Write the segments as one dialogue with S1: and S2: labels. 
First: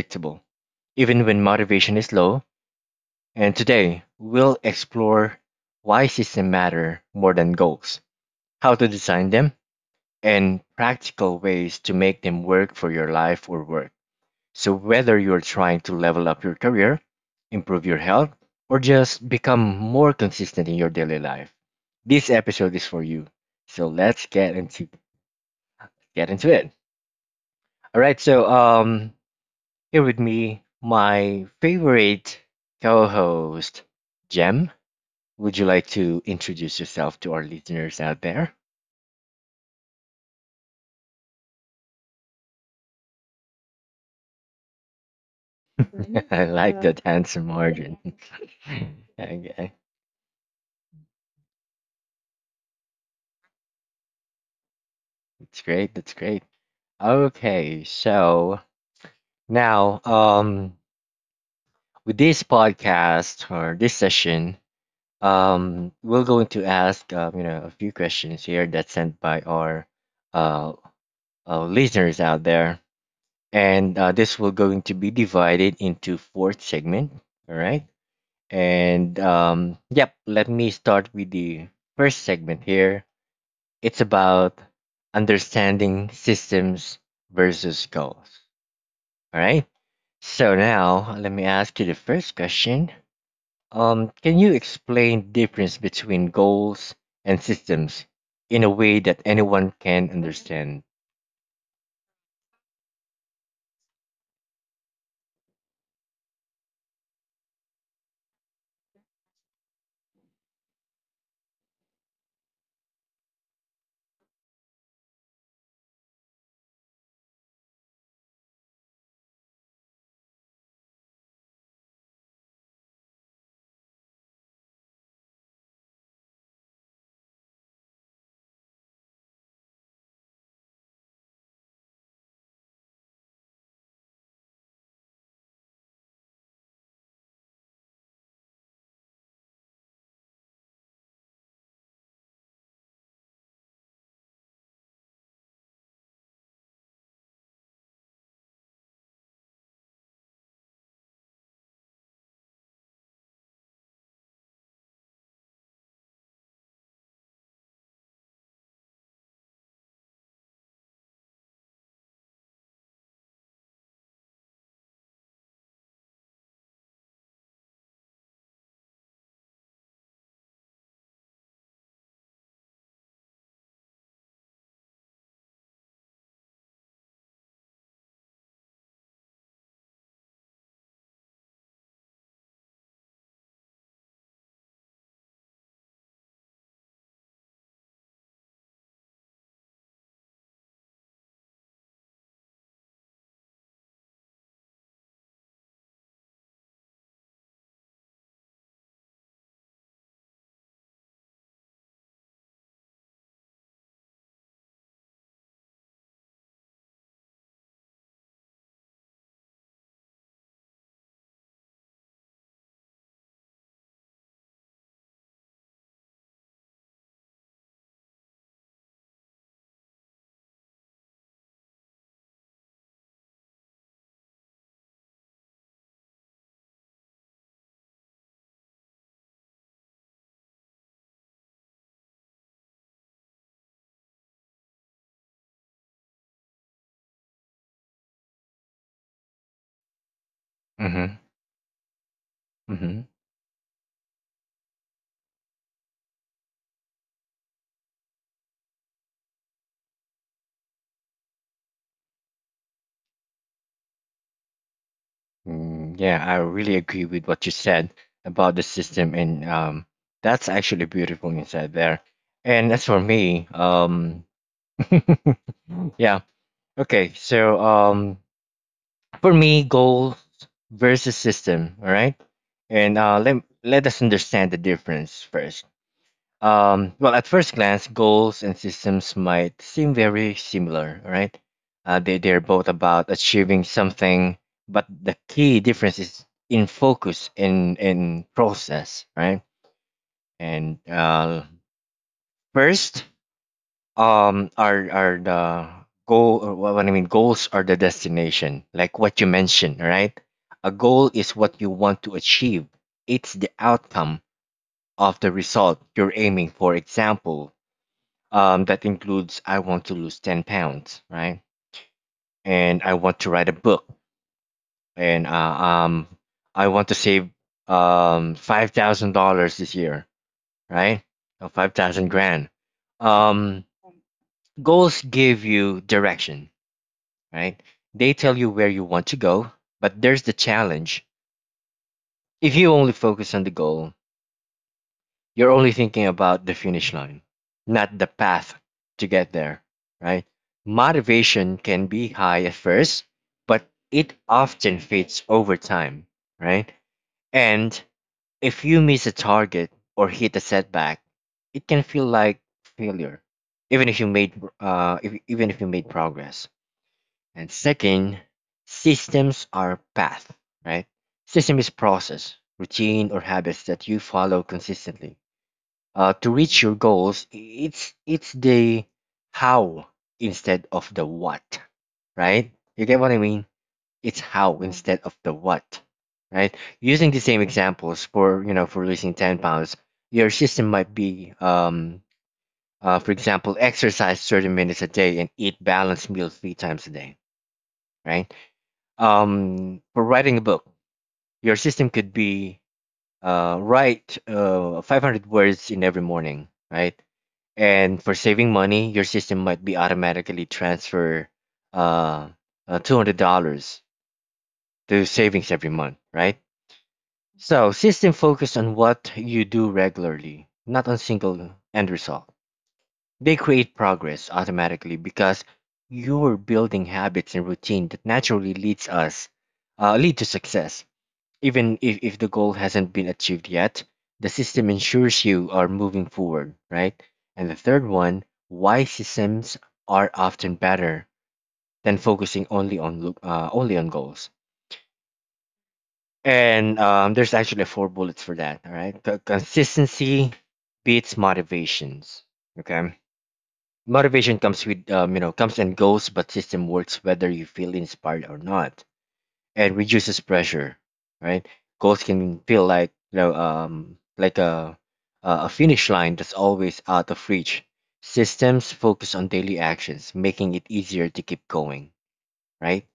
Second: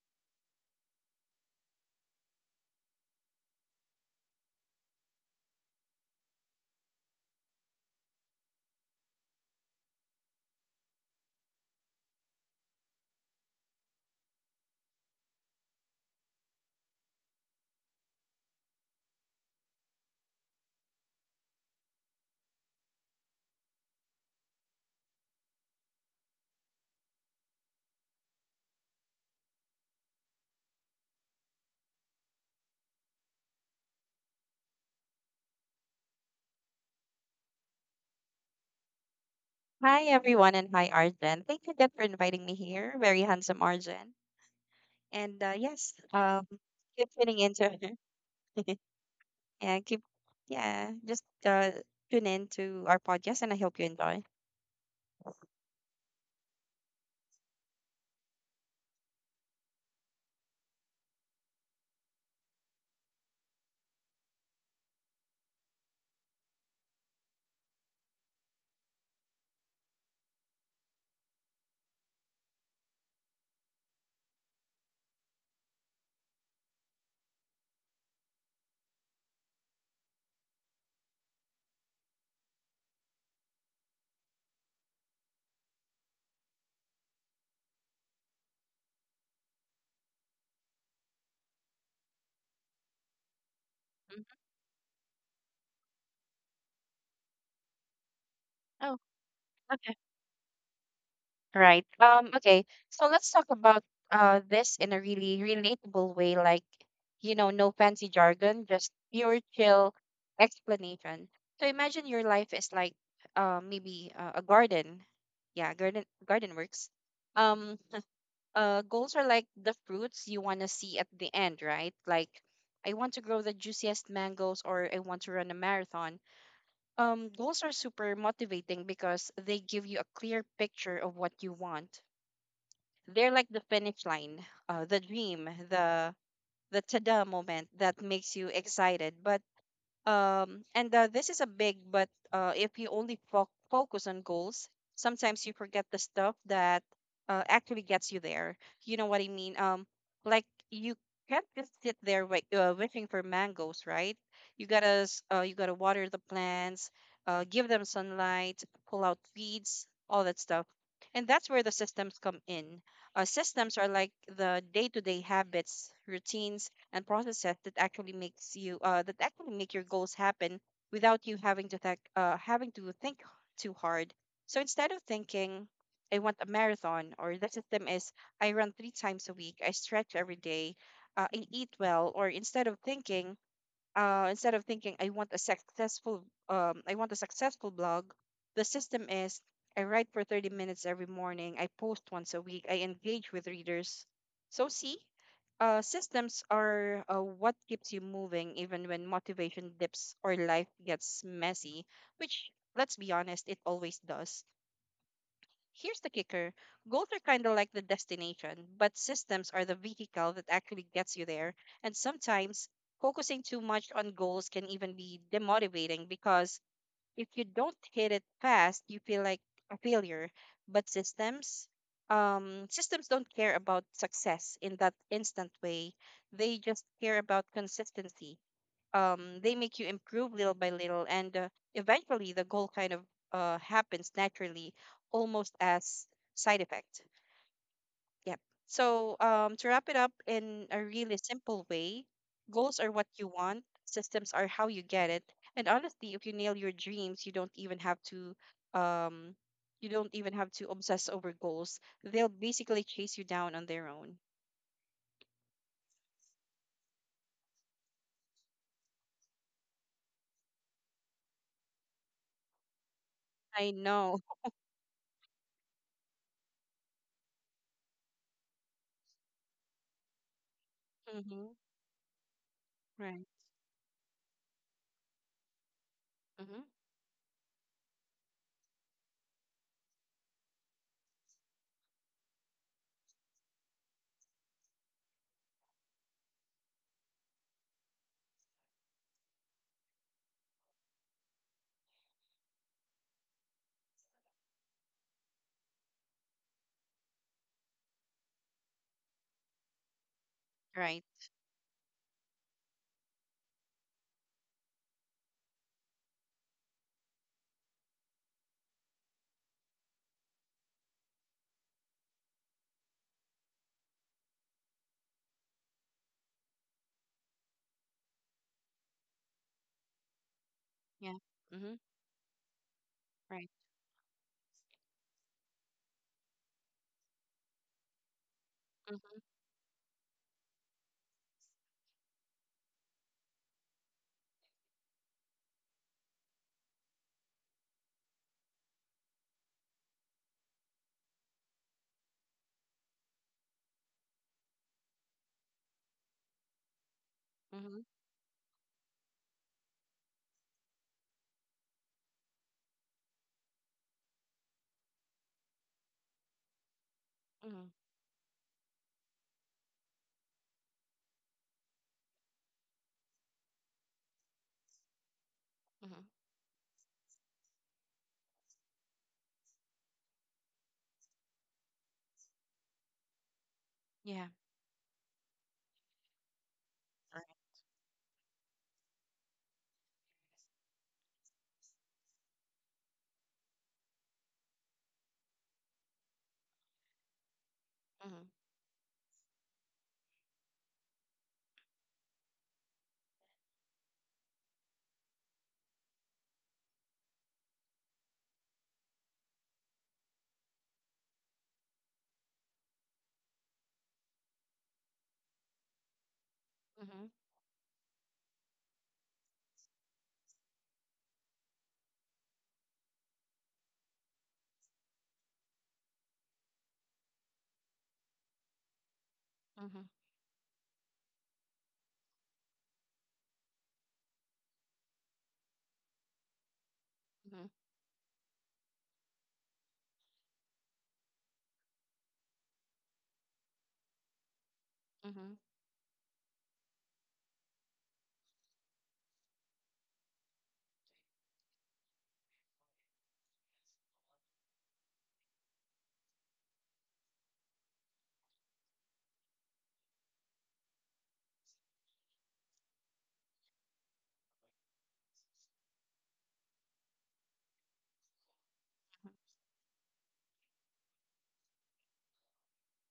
S1: predictable, even when motivation is low. And today we'll explore why systems matter more than goals, how to design them, and practical ways to make them work for your life or work. So, whether you're trying to level up your career, improve your health, or just become more consistent in your daily life, this episode is for you. So, let's get into it. All right, so here with me my favorite co-host Jem. Would you like to introduce yourself to our listeners out there?
S2: Hi, everyone, and hi, Arjen. Thank you again for inviting me here. Very handsome, Arjen. And
S1: I like that
S2: keep tuning
S1: handsome
S2: into
S1: margin. Okay.
S2: and keep, yeah, just tune in to our podcast, and I hope you enjoy.
S1: That's great. That's great. Okay, so now with this podcast or this session, we're going to ask a few questions here that's sent by our uh, listeners out there, and this will going to be divided into four segment. All right, and yep, let me start with the first segment here. It's about understanding systems versus goals. All right. So now let me ask you the first question. Um,
S2: Mhm.
S1: can you explain difference between goals and systems in a
S2: Oh,
S1: way that anyone
S2: okay.
S1: can understand?
S2: Right. Okay. So let's talk about this in a really relatable way, no fancy jargon, just pure chill explanation. So imagine your life is like maybe a garden. Yeah, garden works. Um, Goals are like the fruits you want to see at the end, right? Like I want to grow the juiciest mangoes or I want to run a marathon. Goals are super motivating because they give you a clear picture of what you want. They're like the finish line, the dream, the ta-da moment that makes you excited, but and this is a big, but if you only focus on goals, sometimes you forget the stuff that actually gets you there. You know what I mean? Like you can't just sit there wishing for mangoes, right? You gotta water the plants, give them sunlight, pull out weeds, all that stuff. And that's where the systems come in. Systems are like the day-to-day habits, routines and processes that actually makes you that actually make your goals happen without you having to think too hard. So instead of thinking I want a marathon or the system is I run three times a week, I stretch every day, I eat well, or instead of thinking I want a successful I want a successful blog, the system is I write for 30 minutes every morning, I post once a week, I engage with readers. So see, systems are what keeps you moving even when motivation dips or life gets messy, which, let's be honest, it always does. Here's the kicker: goals are kind of like the destination, but systems are the vehicle that actually gets you there. And sometimes focusing too much on goals can even be demotivating because if you don't hit it fast, you feel like a failure. But systems don't care about success in that instant way. They just care about consistency. They make you improve little by little, and eventually the goal kind of happens naturally, almost as side effect. Yep. So to wrap it up in a really
S1: Mm-hmm.
S2: simple way, goals are
S1: Mm-hmm.
S2: what you want, systems are how you get it, and honestly, if you nail your dreams, you don't even have to. Um, you don't even have to obsess over goals. They'll basically chase you down on their own.
S1: Mm, yeah, I really agree with what you said about the system, and that's actually beautiful inside there. And as for me,
S2: I know.
S1: yeah, okay. So for me, goals versus
S2: Mm-hmm.
S1: system. All right, and
S2: Right.
S1: let us understand the difference first.
S2: Mm-hmm.
S1: Well, at first glance, goals and systems might seem very similar. All right, they're both about achieving something, but the key difference is in focus and in process. Right, and first, are the goal or what I mean, goals are the destination, like what you mentioned, right? A
S2: Right.
S1: goal is what you want to achieve. It's the outcome of the result you're aiming for. Example, that includes I want to lose 10 pounds, right? And I want to write a book. And I want to save $5,000 this year, right?
S2: Yeah.
S1: Or five
S2: Mm-hmm.
S1: thousand grand
S2: Right.
S1: Um goals give you direction, right? They tell you where you want to
S2: Mm-hmm.
S1: go, but there's the challenge. If you only focus on the goal, you're only thinking about the finish line, not the path to get there, right? Motivation can be high at first, but it often fades over time, right? And
S2: Mhm.
S1: if you miss a target or hit a setback, it can feel like failure, even if you made even if you made progress. And
S2: Mhm.
S1: second, systems are path, right? System is process, routine, or habits that you follow consistently.
S2: Mhm.
S1: To reach your goals, it's the how instead of the what, right? You get what I mean? It's
S2: Yeah.
S1: how instead of the what, right? Using the same examples, for losing 10 pounds, your system might be for example, exercise 30 minutes a day and eat balanced meals three times a day,
S2: Mhm.
S1: right? For writing a book, your system could be write 500 words in every morning, right? And for saving money, your system might be automatically transfer uh, $200 to savings every month, right?
S2: Mhm.
S1: So system focus on what you do regularly, not on single end result. They create progress automatically because you're building habits and routine that naturally
S2: Mhm.
S1: lead to success. Even if the goal hasn't been achieved yet, the system ensures you are moving forward, right? And
S2: Mhm.
S1: the third one, why systems are often better than focusing only on goals.
S2: Mhm.
S1: And there's actually four bullets for that. All right. Consistency beats motivations. Okay, motivation comes with you know comes and goes, but system works whether you feel inspired or not. And reduces pressure, right? Goals can feel like a finish line that's always out of reach. Systems focus on daily actions, making it easier to keep going, right?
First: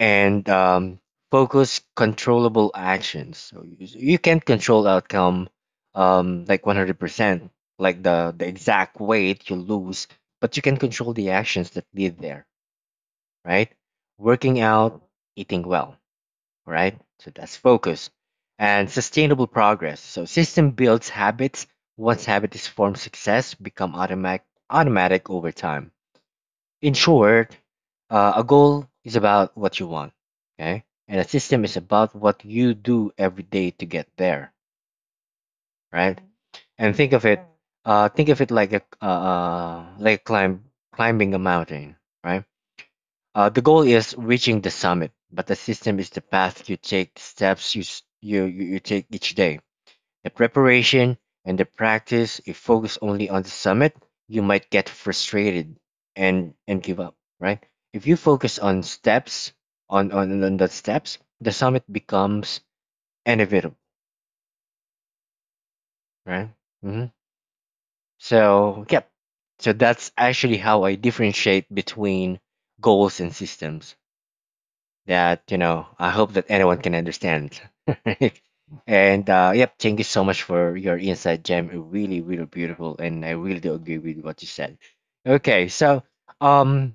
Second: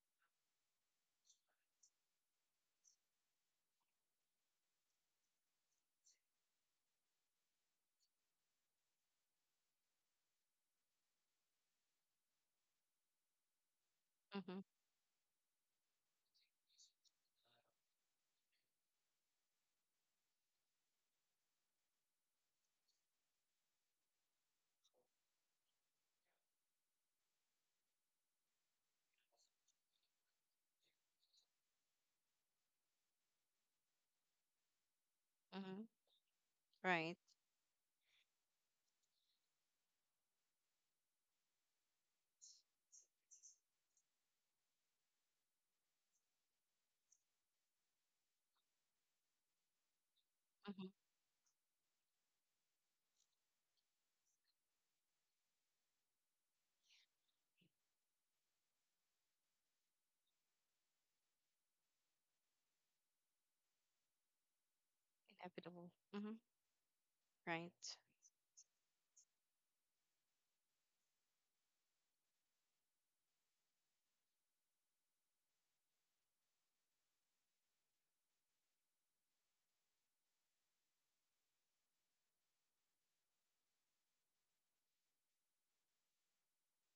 S1: And focus controllable actions. So you can't control outcome, like 100%, like the exact weight you lose, but you can control the actions that lead there, right? Working
S2: Mhm.
S1: out, eating well, right? So that's focus and sustainable progress. So system builds habits. Once habit is formed, success become automatic over time. In short, a goal is about what you want, okay, and a system is about what you do every day to get there,
S2: Mhm.
S1: right? And
S2: Right.
S1: think of it like a climbing a mountain, right? The goal is reaching the summit, but the system is the path you take, the steps you, s- you take each day. The
S2: Mhm.
S1: preparation and the practice, if focus only on the summit, you might get frustrated, and give up, right? If you focus on steps, on the steps, the summit becomes inevitable,
S2: Inevitable. Mhm.
S1: right? hmm
S2: Right.
S1: So, yep. So that's actually how I differentiate between goals and systems, that I hope that anyone can understand. and yep thank you so much for your insight, gem really, really beautiful, and I really do agree with what you said. Okay, so um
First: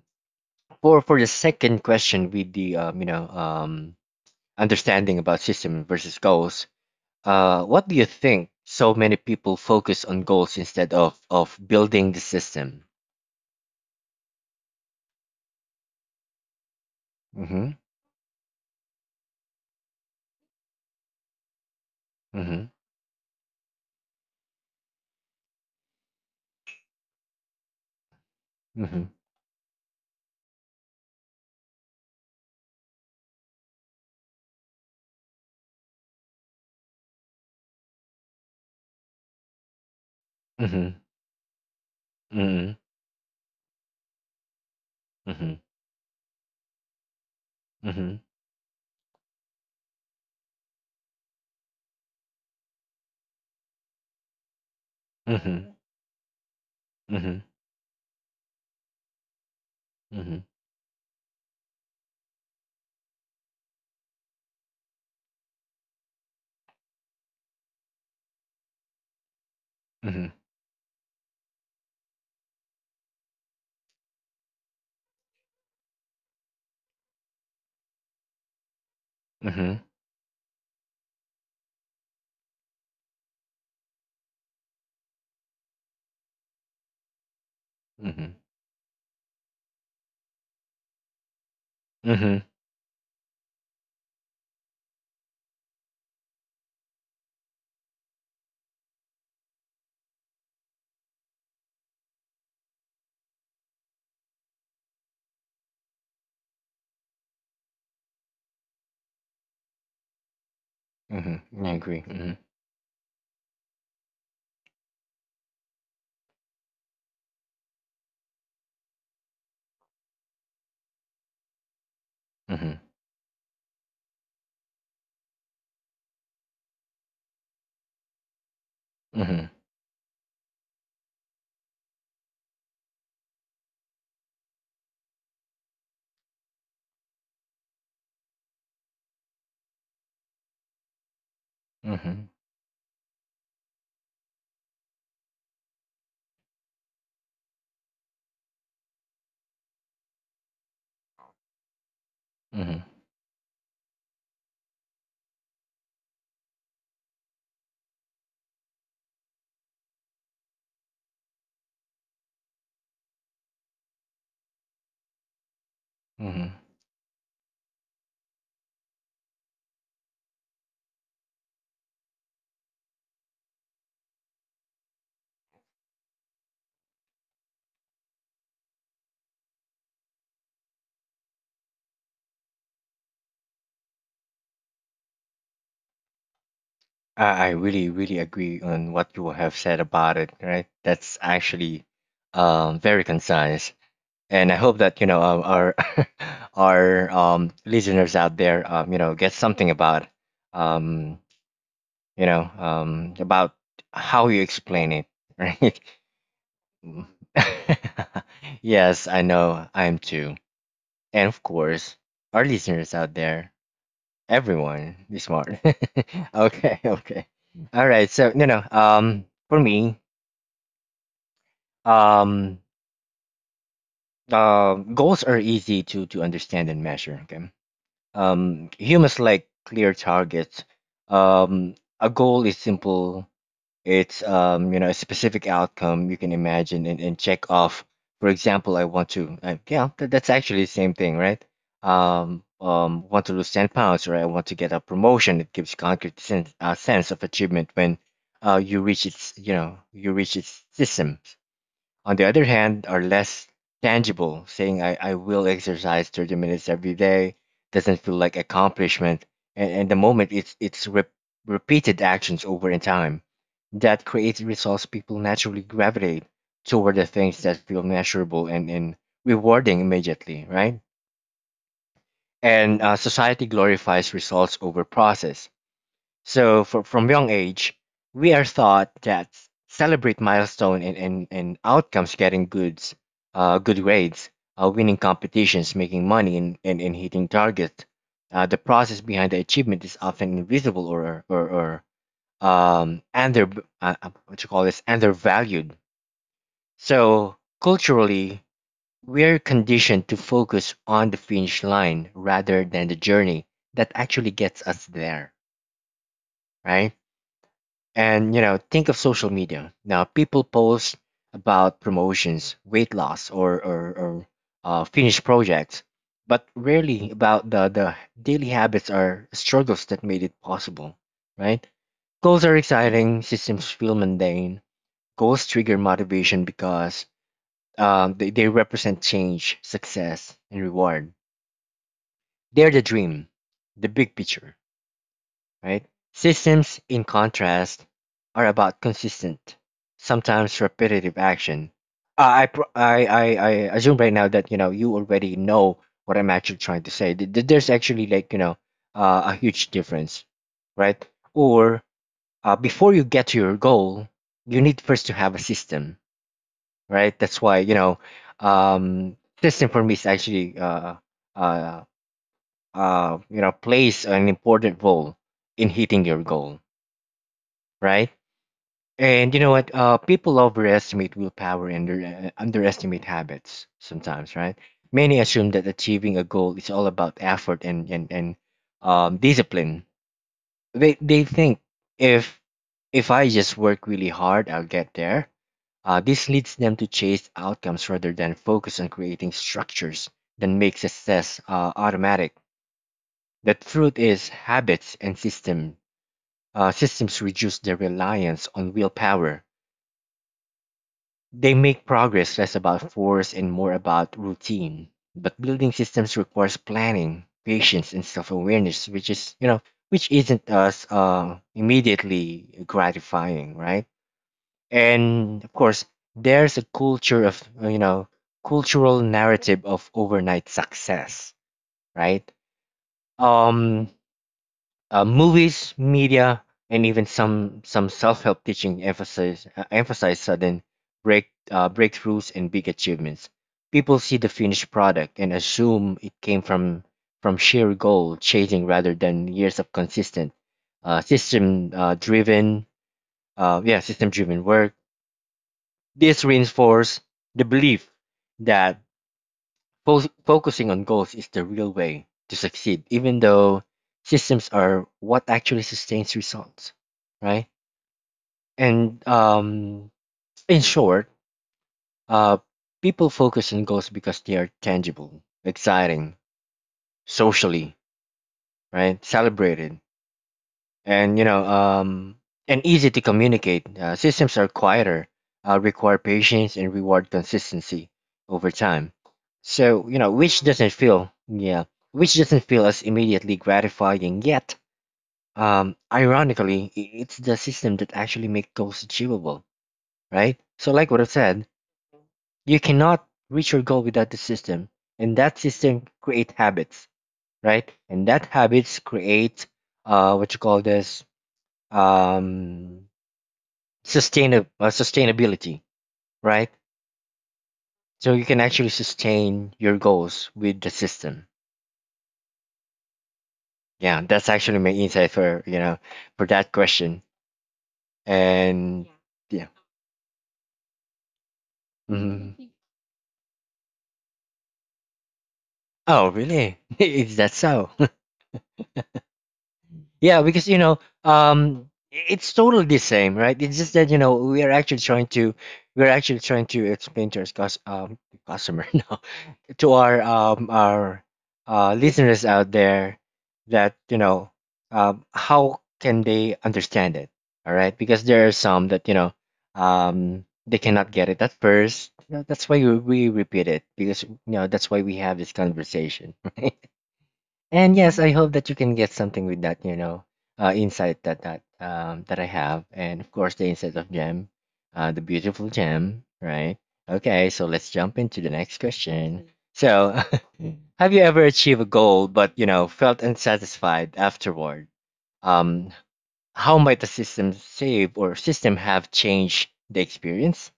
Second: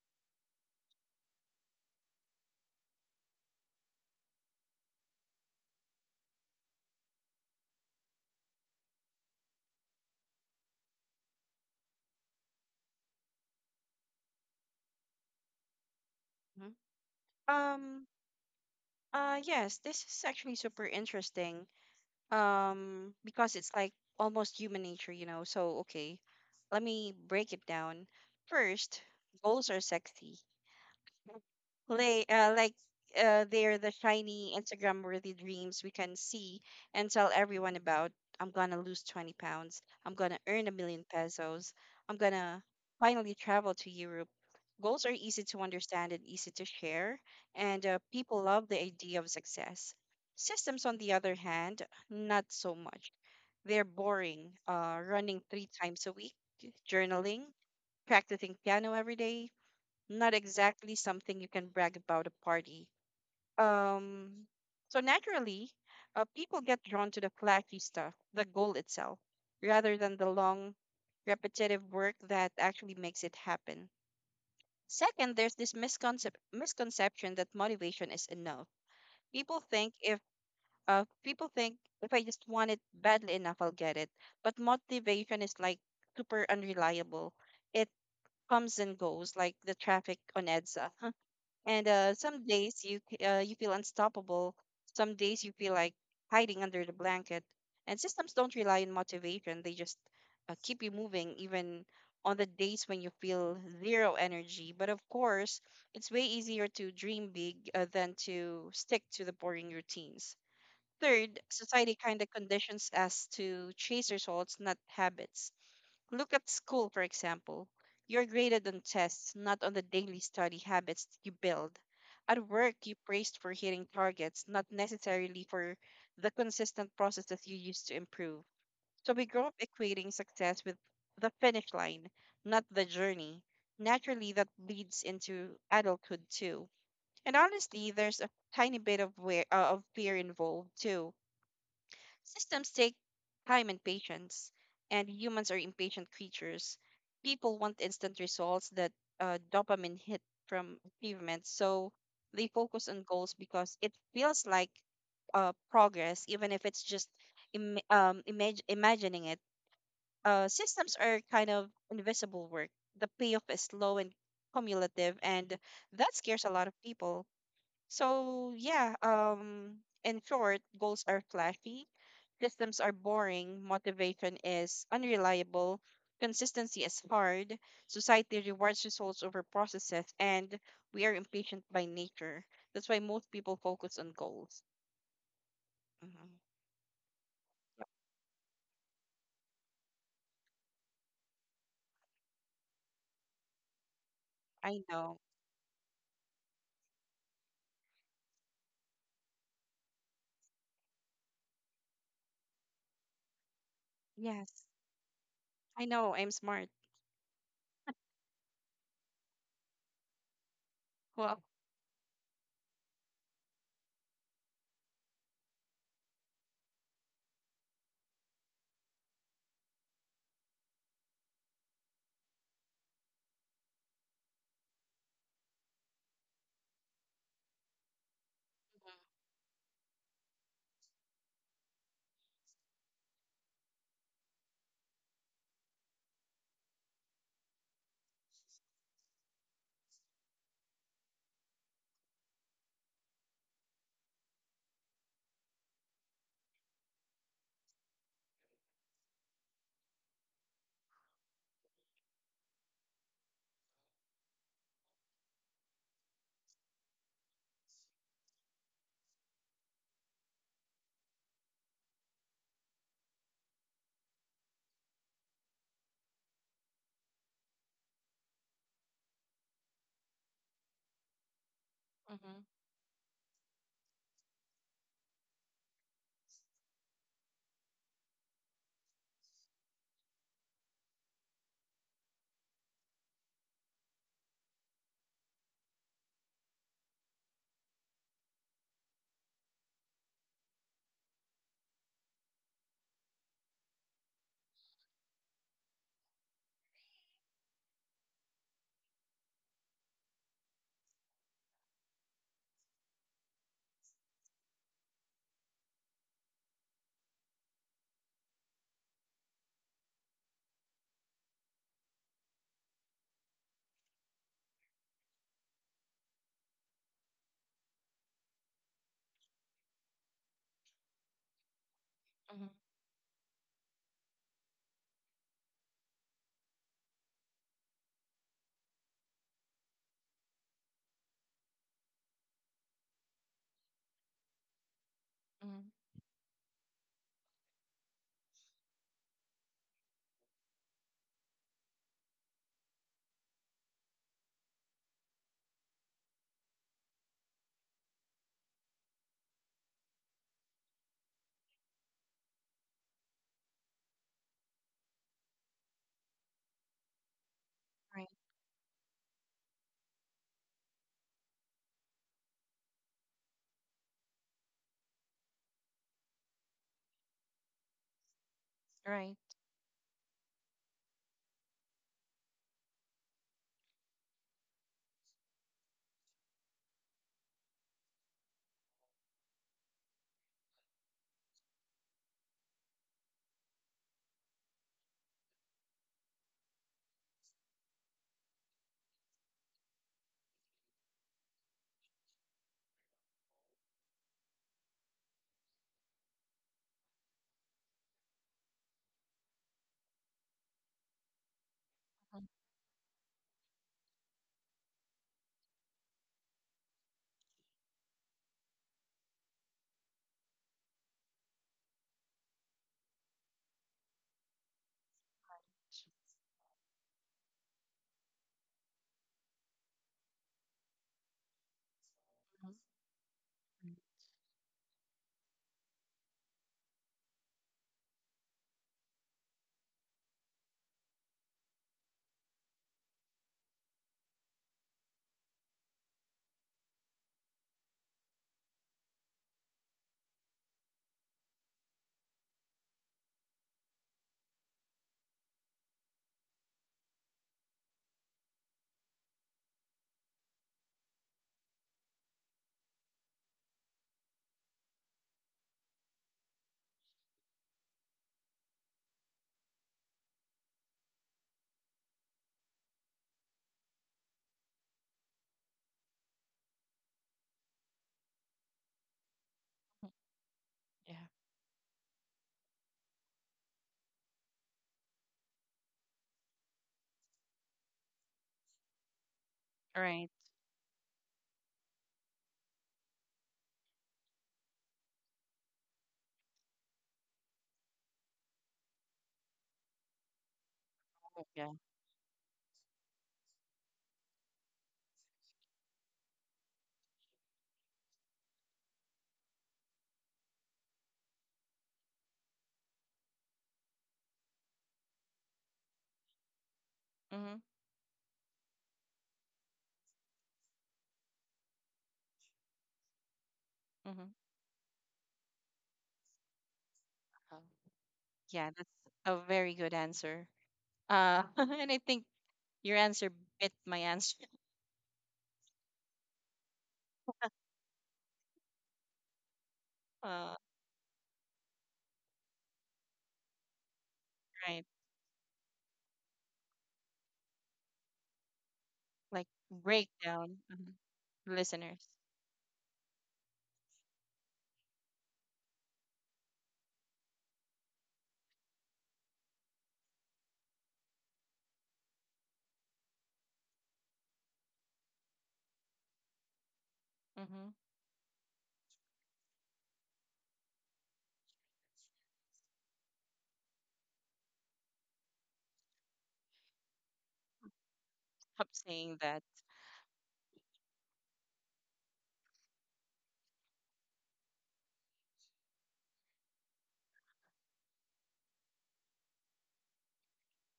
S1: for the second question with the understanding about system versus goals, what do you think so many people focus on goals instead of building the system?
S2: Mhm.
S1: Mm-hmm.
S2: Um, yes, this is actually super interesting.
S1: Mm-hmm.
S2: Because it's like almost human nature, you know. So, okay, let me break it down. First,
S1: Mm-hmm.
S2: goals are sexy. Play like They're the shiny Instagram worthy dreams we can see and tell everyone about. I'm gonna lose 20 pounds. I'm gonna earn a million pesos. I'm gonna
S1: Mm-hmm.
S2: finally travel to Europe. Goals are easy
S1: Mm-hmm.
S2: to understand and easy to share, and
S1: Mm-hmm.
S2: people love the idea of success. Systems, on the other hand, not so much. They're boring, running
S1: Mm-hmm.
S2: three
S1: Mm-hmm.
S2: times a week,
S1: Mm-hmm.
S2: journaling, practicing piano every day, not
S1: Mm-hmm.
S2: exactly something you can brag about a party. Um, so naturally, people get drawn to the flashy stuff, the goal itself, rather than the
S1: Mhm.
S2: long, repetitive work that actually makes it happen. Second, there's this misconception that motivation is enough. People
S1: Mhm.
S2: think if people think if I just want it badly enough, I'll get it. But motivation is like super unreliable. It
S1: Mhm.
S2: comes and goes, like the traffic on EDSA. And
S1: Mhm.
S2: some days you you feel unstoppable. Some days you feel like hiding under the blanket. And systems don't rely on motivation; they just keep you moving, even on the days when you feel zero energy. But of course, it's way easier to dream big than to stick to the boring routines. Third,
S1: Mhm, I
S2: society
S1: agree.
S2: kind of
S1: Mhm.
S2: conditions us to chase results, not habits. Look at school, for example. You're graded on tests, not on the daily study habits you build. At work,
S1: Mhm.
S2: you praised for hitting targets, not necessarily for the consistent processes you used to improve. So we grow
S1: Mhm.
S2: up equating success with the finish line, not the journey. Naturally, that leads into adulthood too. And honestly, there's a tiny bit of, of fear involved too.
S1: Mhm.
S2: Systems take time and patience, and humans are impatient creatures. People want instant results, that dopamine hit from achievements, so they
S1: Mhm.
S2: focus on goals because it feels like progress, even if it's just imagining it. Systems are kind of invisible work. The payoff is slow and cumulative, and that scares a
S1: Mhm.
S2: lot of people. So yeah, in short, goals are flashy, systems are boring, motivation is unreliable, consistency is hard, society rewards results over processes, and we are impatient by nature. That's why most people focus on goals. Hmm.
S1: I really, really agree on what you have said about it, right? That's actually, very concise. And I hope
S2: I
S1: that,
S2: know.
S1: our our listeners out there, get something about, um, about how you
S2: Yes,
S1: explain it, right?
S2: I know. I'm smart.
S1: Mm. Yes, I know. I'm too. And of
S2: Well,
S1: course, our listeners out there. Everyone be smart. Okay, okay. All right. So no, no. For me, um, goals are easy to understand and measure. Okay. Humans like clear targets. A goal is simple. It's a specific outcome you can imagine and check off. For example, I want to I, yeah, that's actually the same thing, right? Want to lose 10 pounds, or I want to get a promotion. It gives concrete sense of achievement when you reach its. System, on the other hand, are less tangible. Saying I will exercise 30 minutes every day doesn't feel like accomplishment. And the moment it's repeated actions over in time that creates results, people naturally gravitate toward the things that feel measurable and rewarding immediately, right?
S2: mm-hmm.
S1: And society glorifies results over process, so from young age, we are taught that celebrate milestone and outcomes, getting good grades, winning competitions, making money, and hitting targets. The process behind the achievement is often invisible, or under what you call this, undervalued. So culturally, we are conditioned to focus on the finish line rather than the journey that actually gets us there, right? And think of social media. Now people post about promotions, weight loss, or finished projects, but rarely about the daily habits or struggles that made it possible. Right? Goals
S2: Mm-hmm.
S1: are exciting. Systems feel mundane. Goals trigger motivation because they represent change, success, and reward. They're the dream, the big picture,
S2: Mm-hmm.
S1: right? Systems, in contrast, are about consistent, sometimes repetitive action. I, pro- I assume right now that you already know what I'm actually trying to say. There's actually, a huge difference, right? Or before you get to your goal, you need first to have a system, right? That's why,
S2: Right.
S1: um, system for me is actually, uh, plays an important role in hitting your goal, right?
S2: Right.
S1: And you know what? People overestimate willpower and underestimate habits sometimes, right? Many assume that achieving a goal is all about effort and discipline. They think if if I just work really hard, I'll get there. This leads them to chase outcomes rather than focus on creating structures that make success automatic. The truth is, habits and system systems reduce their reliance on willpower. They make
S2: Uh-huh.
S1: progress less about force and more about routine. But building systems requires planning, patience, and self-awareness, which is you know which isn't as immediately gratifying, right? And of course, there's a culture of you know cultural narrative of overnight success, right?
S2: Mm-hmm. Hmm.
S1: Um, Movies, media, and even some self-help teaching emphasize sudden breakthroughs and big achievements. People see the finished product and assume it came from sheer goal chasing rather than years of consistent uh, system uh, driven yeah system driven work. This reinforces the belief that focusing on goals is the real way to succeed, even though systems are what actually sustains results, right? And In short, uh, people focus on goals because they are tangible, exciting, socially, right? Celebrated,
S2: Yeah.
S1: and you know and easy to communicate. Systems are quieter, require patience, and reward consistency over time. So you
S2: Right.
S1: know which doesn't feel yeah which doesn't feel as immediately gratifying yet. Ironically, it's the system that actually makes goals achievable, right? So like what I
S2: Oh,
S1: said,
S2: yeah.
S1: you cannot reach your goal without the system, and that system create habits, right? And that habits create what you call this um sustainability, right?
S2: Mm-hmm.
S1: So you can actually sustain your goals with the system. Yeah,
S2: Mm-hmm.
S1: that's actually my insight for for that question.
S2: Oh, yeah, that's
S1: And
S2: a
S1: yeah,
S2: very good answer. And I think
S1: mhm.
S2: your answer bit my answer.
S1: Oh really? Is that so? Yeah,
S2: Uh,
S1: because you know, it's totally the same, right? It's just that you know
S2: right.
S1: we're actually trying to explain to our customer
S2: Like
S1: to our
S2: breakdown,
S1: um
S2: mhm,
S1: our
S2: listeners.
S1: listeners out there that you know how can they understand it, all right, because there are some that you know they cannot get it at first, you know, that's why we repeat it, because you know that's why we have this conversation.
S2: Mm-hmm.
S1: And yes, I hope that you can get something with that, you know, insight that I have, and of course the insight of Gem, the beautiful Gem, right? Okay, so let's jump into the
S2: Stop
S1: next
S2: saying that.
S1: question. So, have you ever achieved a goal but you know felt unsatisfied afterward? Um, how might the system save or system have changed the experience?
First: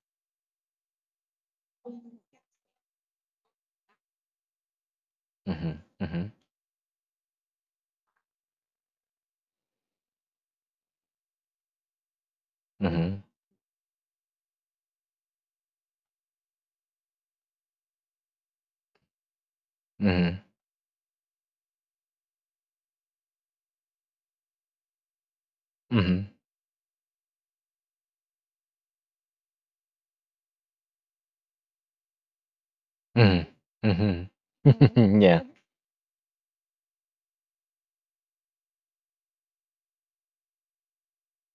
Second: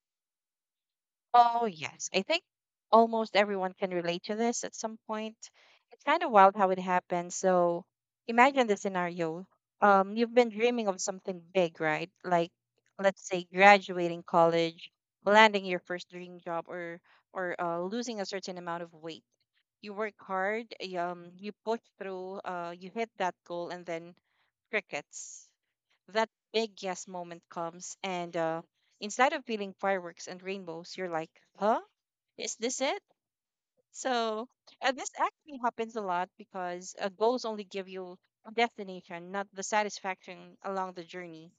S2: Oh, yes. I think almost everyone can relate to this at some point.
S1: Mm-hmm,
S2: It's kind
S1: mm-hmm,
S2: of wild how it happens. So imagine the scenario. You've been dreaming of something big, right? Like,
S1: mm-hmm,
S2: let's say graduating college, landing your first dream job, or losing a certain amount of weight. You work
S1: mm-hmm,
S2: hard, you push through, you hit that goal, and then crickets. That
S1: mm-hmm,
S2: big yes moment comes, and instead of feeling fireworks and rainbows, you're like, huh? Is this it?
S1: mm-hmm,
S2: So, this
S1: mm-hmm. Yeah,
S2: actually happens a lot because goals only give you a destination, not the satisfaction along the journey.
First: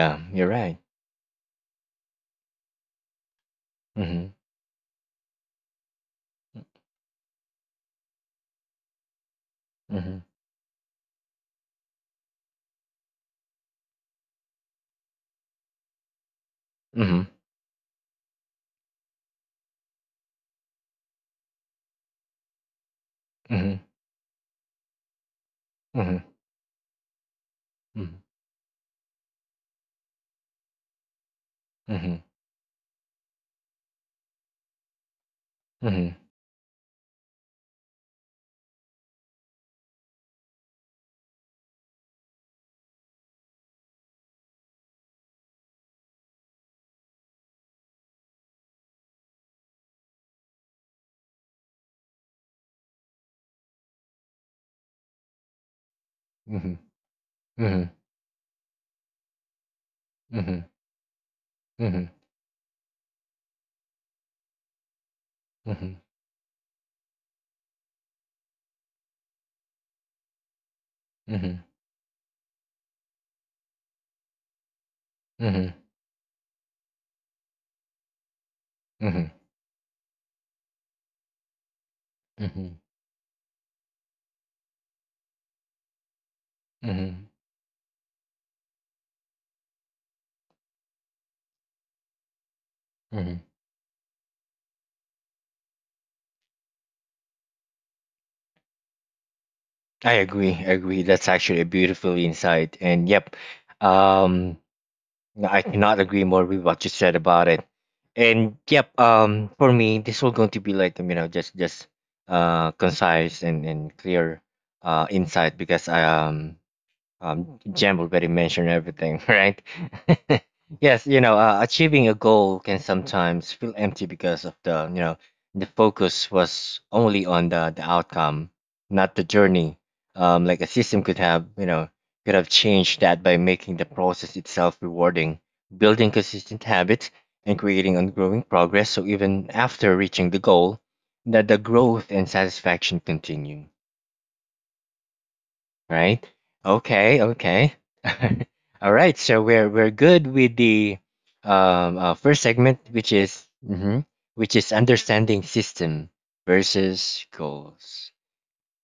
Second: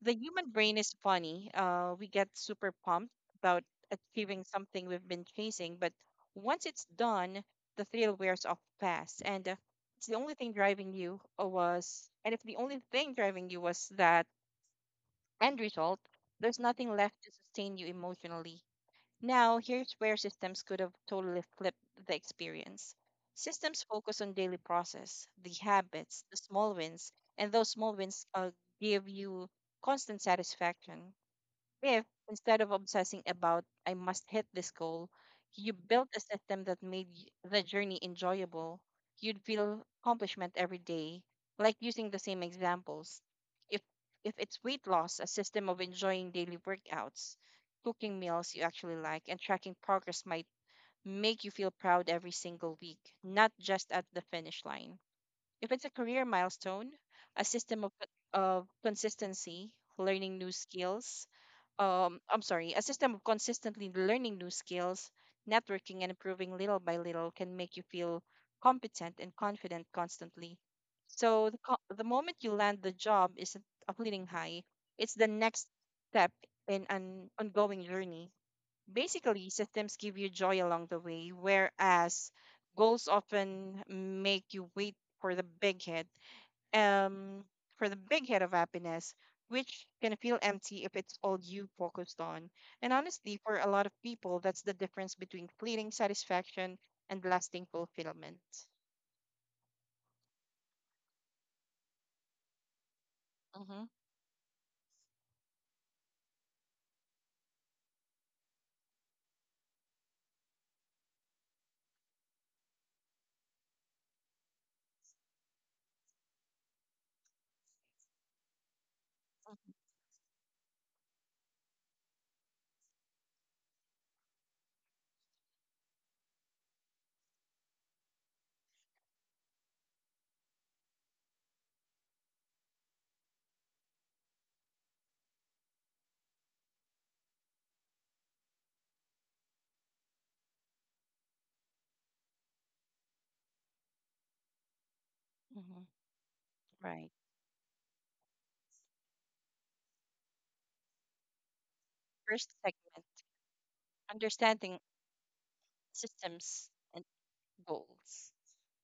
S2: The human
S1: you're
S2: brain
S1: right.
S2: is funny. We get super pumped about
S1: Mm-hmm.
S2: achieving something we've been chasing, but once
S1: M
S2: it's done, the thrill wears off fast. And it's the
S1: mhm,
S2: only thing driving you was, and if the only thing driving you was that end result, there's nothing left
S1: mhm,
S2: to sustain you emotionally. Now, here's where systems could have totally flipped the experience.
S1: mhm,
S2: Systems focus on daily process, the habits,
S1: mhm,
S2: the small wins, and those small wins give you constant satisfaction. If
S1: mhm,
S2: instead of obsessing about, I must hit this goal, you built
S1: mhm,
S2: a system that made the journey enjoyable, you'd feel accomplishment every day. Like using the same examples. If, if it's weight loss, a system of enjoying daily workouts, cooking meals you actually like, and tracking progress might make you feel proud every single week, not just at the finish line. If it's a career
S1: mhm,
S2: milestone, a
S1: mhm,
S2: system
S1: mhm,
S2: of, of consistency, learning new skills,
S1: mhm, mhm, mhm,
S2: I'm sorry, a system of consistently learning new skills,
S1: mhm,
S2: networking, and improving little by little can make you feel competent and confident constantly. So
S1: mhm,
S2: the moment you land the job isn't a fleeting high, it's the next
S1: mhm,
S2: step in an ongoing journey. Basically, systems give you joy along the way, whereas
S1: mhm,
S2: goals often make you wait for the big hit,
S1: mhm,
S2: um, for the big hit of happiness, which can feel empty if it's all you focused on. And honestly,
S1: mhm.
S2: for a lot of people, that's the difference between fleeting satisfaction and lasting fulfillment.
S1: I agree. I agree. That's actually a beautiful insight. And yep,
S2: Mm-hmm.
S1: um, I cannot agree more with what you said about it. And yep, for me, this will going to be like you know just concise and clear insight because Jen already mentioned everything, right? Yes, you know, achieving a goal can sometimes feel empty because of the, you know, the focus was only on the outcome, not the journey. Like a system could have, you know, could have changed that by making the process itself rewarding, building consistent habits, and creating ongoing progress. So even after reaching the goal, that the growth and satisfaction continue,
S2: Mm-hmm.
S1: right?
S2: Right.
S1: Okay, okay. All right, so we're good with the first
S2: First
S1: segment,
S2: segment,
S1: which is mhm, which is
S2: understanding
S1: understanding system
S2: systems and
S1: versus goals.
S2: goals.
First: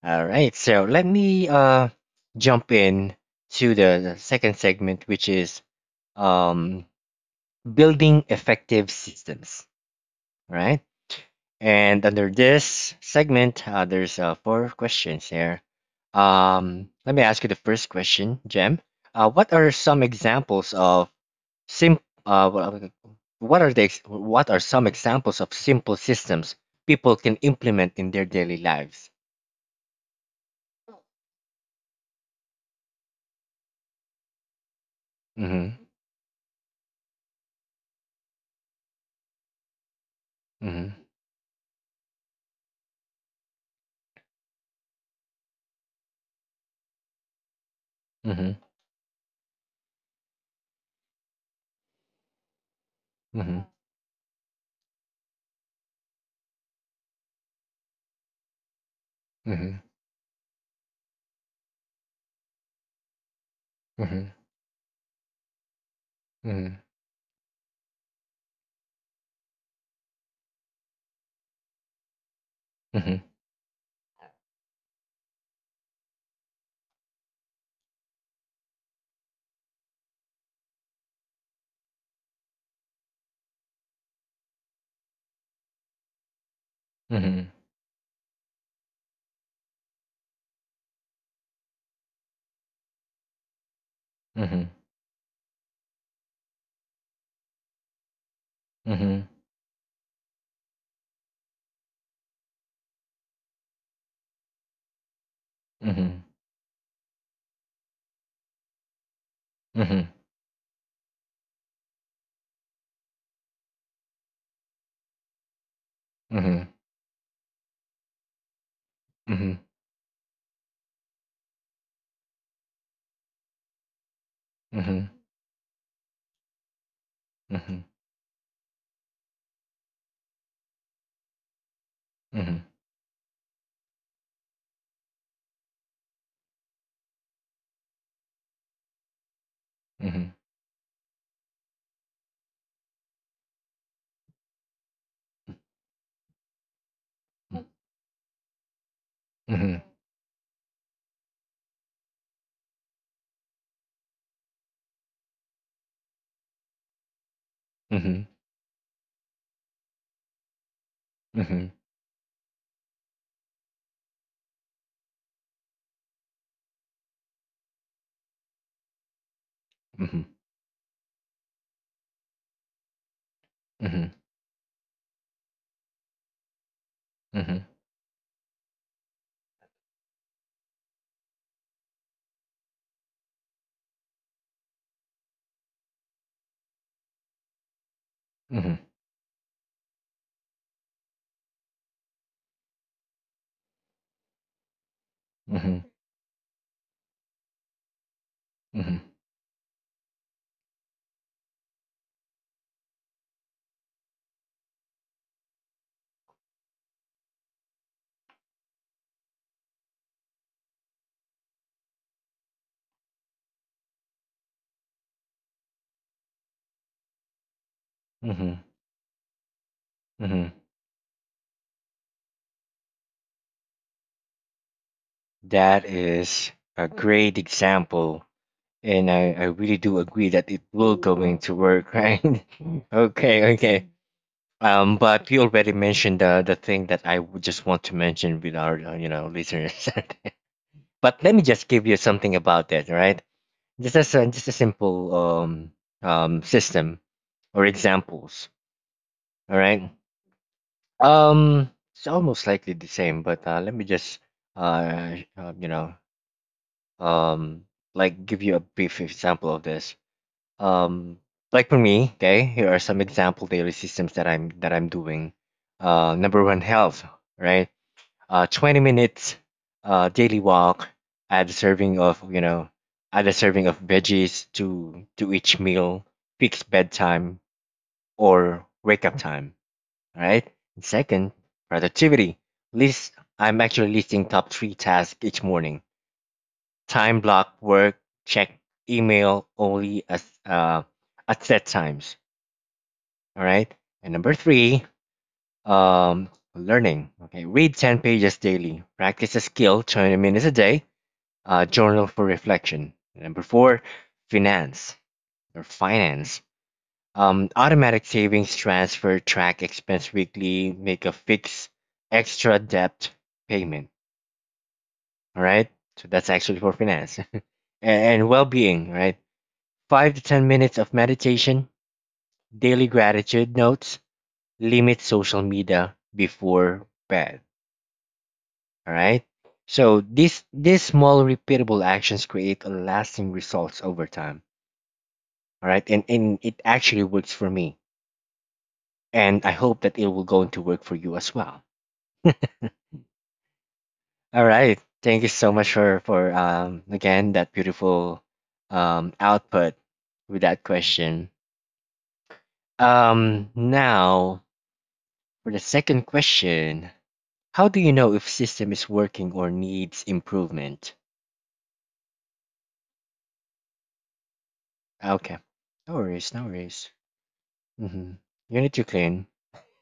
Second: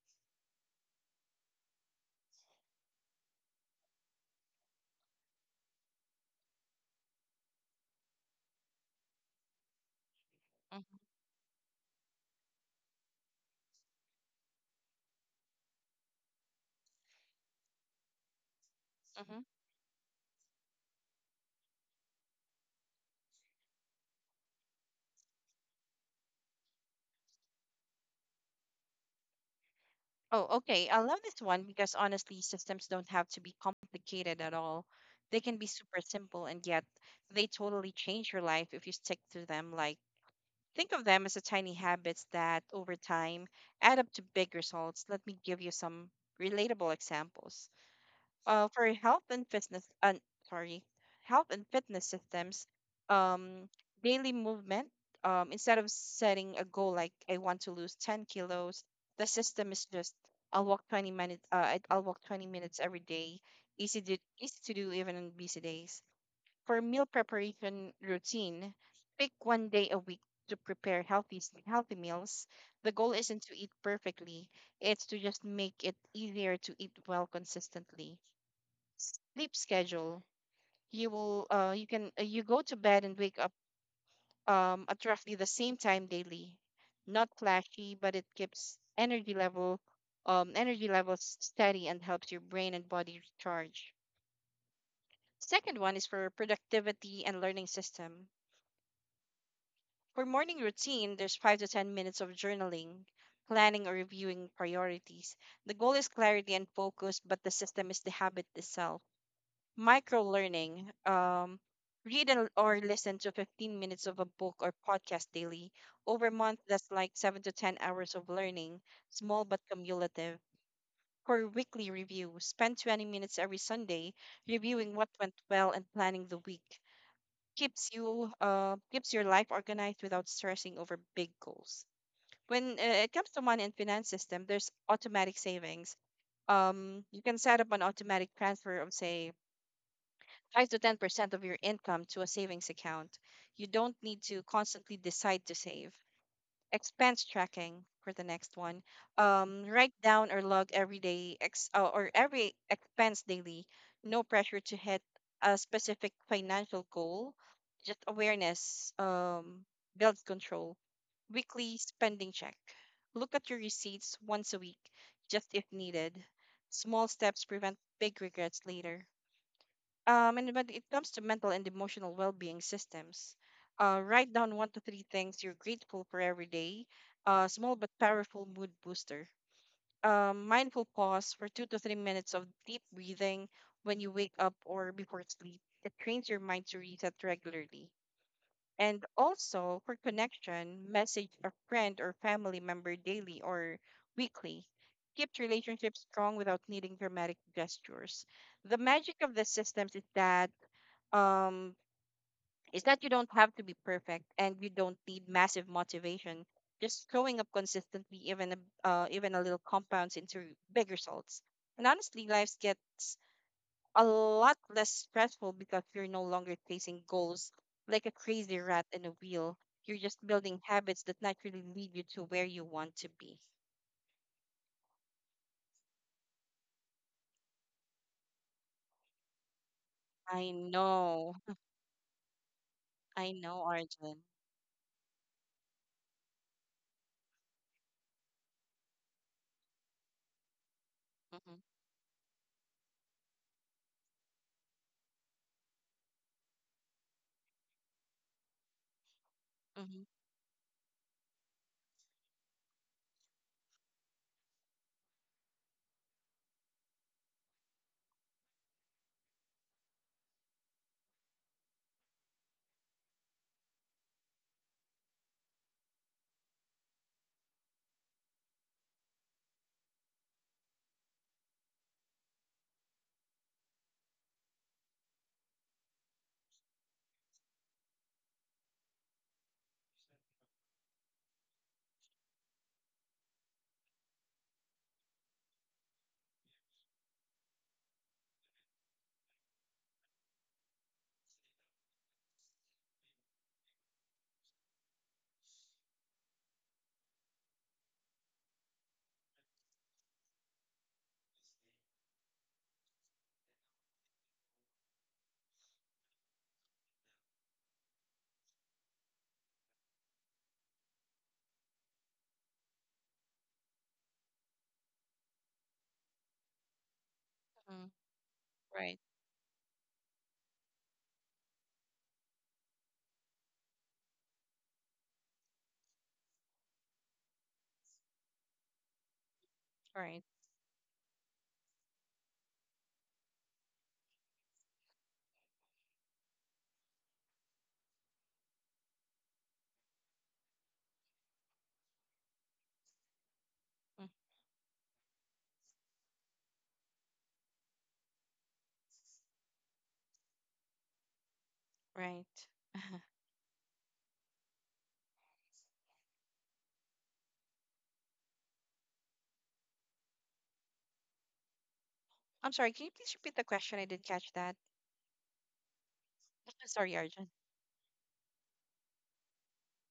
S1: All right, so let me jump in to the second segment, which is um building effective systems. Right.
S2: Mm-hmm.
S1: And under this segment, there's four questions here. Let me ask you the first question, Jem. What are some examples of sim? Uh, what what are the ex- What are some examples of simple systems people can implement in their daily lives?
S2: Oh, okay. I love this one because honestly, systems don't have to be complicated at all. They can be
S1: Mm-hmm.
S2: super simple, and yet they totally change your life if you stick to them. Like, think of
S1: Mm-hmm.
S2: them as a tiny habits that over time add up to big results. Let me give you some relatable examples.
S1: Mm-hmm.
S2: For health and fitness, and sorry, health and fitness systems, um
S1: Mm-hmm.
S2: daily movement. Instead of setting a goal like I want to lose 10 kilos, the system is just I'll walk 20 minutes every day.
S1: Mm-hmm.
S2: Easy to do even on busy days. For
S1: Mm-hmm.
S2: meal preparation routine, pick one day a week to prepare healthy meals. The goal
S1: Mm-hmm.
S2: isn't to eat perfectly, it's to just make it easier to eat well consistently. Sleep schedule. You will you can You go to bed and wake up at roughly the same time daily. Not
S1: Mm-hmm. Mm-hmm.
S2: flashy, but it keeps energy levels steady and helps your brain and body recharge.
S1: Mm-hmm.
S2: Second one is for productivity and learning system.
S1: Mm-hmm.
S2: For morning routine, there's 5 to 10 minutes of journaling, planning or reviewing priorities. The goal is
S1: Mm-hmm.
S2: clarity and focus, but the system is the habit itself.
S1: Mm-hmm. Mm-hmm.
S2: Micro learning, read or listen to 15 minutes of a book or podcast daily. Over a
S1: Mm-hmm.
S2: month
S1: Mm-hmm.
S2: that's like 7 to 10 hours of learning, small but cumulative. For weekly review, spend 20 minutes every Sunday reviewing what
S1: Mm-hmm.
S2: went well and planning the week. Keeps
S1: Mm-hmm,
S2: you keeps your life organized without stressing over big goals. When
S1: mm-hmm,
S2: it comes to money and finance system, there's automatic savings. You can set up an automatic transfer of, say,
S1: mm-hmm.
S2: 5 to 10% of your income to a savings account. You don't need to constantly decide to save. Expense tracking for the next one.
S1: Mhm.
S2: Write down or log every day or every expense daily. No pressure to hit a specific financial goal. Just
S1: Mhm.
S2: awareness, builds control. Weekly
S1: Mhm.
S2: spending check. Look at your receipts once a week, just if needed. Small steps prevent big regrets later.
S1: Mhm.
S2: And when it comes to mental and emotional well-being systems,
S1: Mhm.
S2: write down one to three things you're grateful for every day. Small
S1: Mhm.
S2: but powerful mood booster. Mindful pause for 2 to 3 minutes of deep breathing when you wake up or before sleep. It trains your mind to reset regularly.
S1: Mhm.
S2: And also for connection, message a friend or family member daily or weekly. Keeps
S1: Mhm.
S2: relationships strong without needing dramatic gestures. The magic
S1: Mhm.
S2: of the systems um is that you don't have to be perfect and you don't need massive motivation. Just showing up consistently, even a little, compounds into big results. And honestly, life gets a lot less stressful because you're no longer chasing goals like a crazy
S1: Mhm.
S2: rat in a wheel. You're just building
S1: Mhm.
S2: habits that naturally lead you to where you want to be.
S1: That is a great example, and I really do agree
S2: I
S1: that it will
S2: know.
S1: going to work, right?
S2: I know,
S1: Okay, okay.
S2: Arjun.
S1: But you already mentioned the thing that I would just want to mention with our listeners. But let me
S2: Mm-hmm.
S1: just give you something about that, right? Just as a, just a simple system or examples. All right.
S2: Mm-hmm.
S1: Um, it's almost likely the same, but let me just, sh- you know, um, like give you a brief example of this. Um, like for me, okay, here are some example daily systems that I'm doing. Number one, health, right? 20 minutes, daily walk. Add a serving of, you know, add a serving of veggies to each meal. Fix bedtime or wake up time, right? And second, productivity. List I'm actually listing top three tasks each morning. Time block, work, check email only at set times. All right. And number three, um, learning. Okay, read 10 pages daily. Practice a skill 20 minutes a day. Journal for reflection. Number four, finance finance. Automatic savings, transfer, track expense weekly, make a fixed extra debt payment. All right. So that's actually for finance
S2: Mm-hmm.
S1: and well
S2: Right.
S1: being, right? 5 to 10 minutes of meditation, daily gratitude notes, limit social media before bed. All right. So
S2: Right.
S1: these small repeatable actions create a lasting results over time. All right. And it actually works for me. And I hope that it will go into work for you as well.
S2: Mm.
S1: All right. Thank you so much for again that beautiful output with that question.
S2: Right.
S1: Now for the second question, how do you know if system is working or needs improvement?
S2: I'm sorry, can you please repeat the question? I didn't catch that.
S1: Okay. No worries, no worries.
S2: Sorry, Arjun.
S1: Mm-hmm. You need to clean.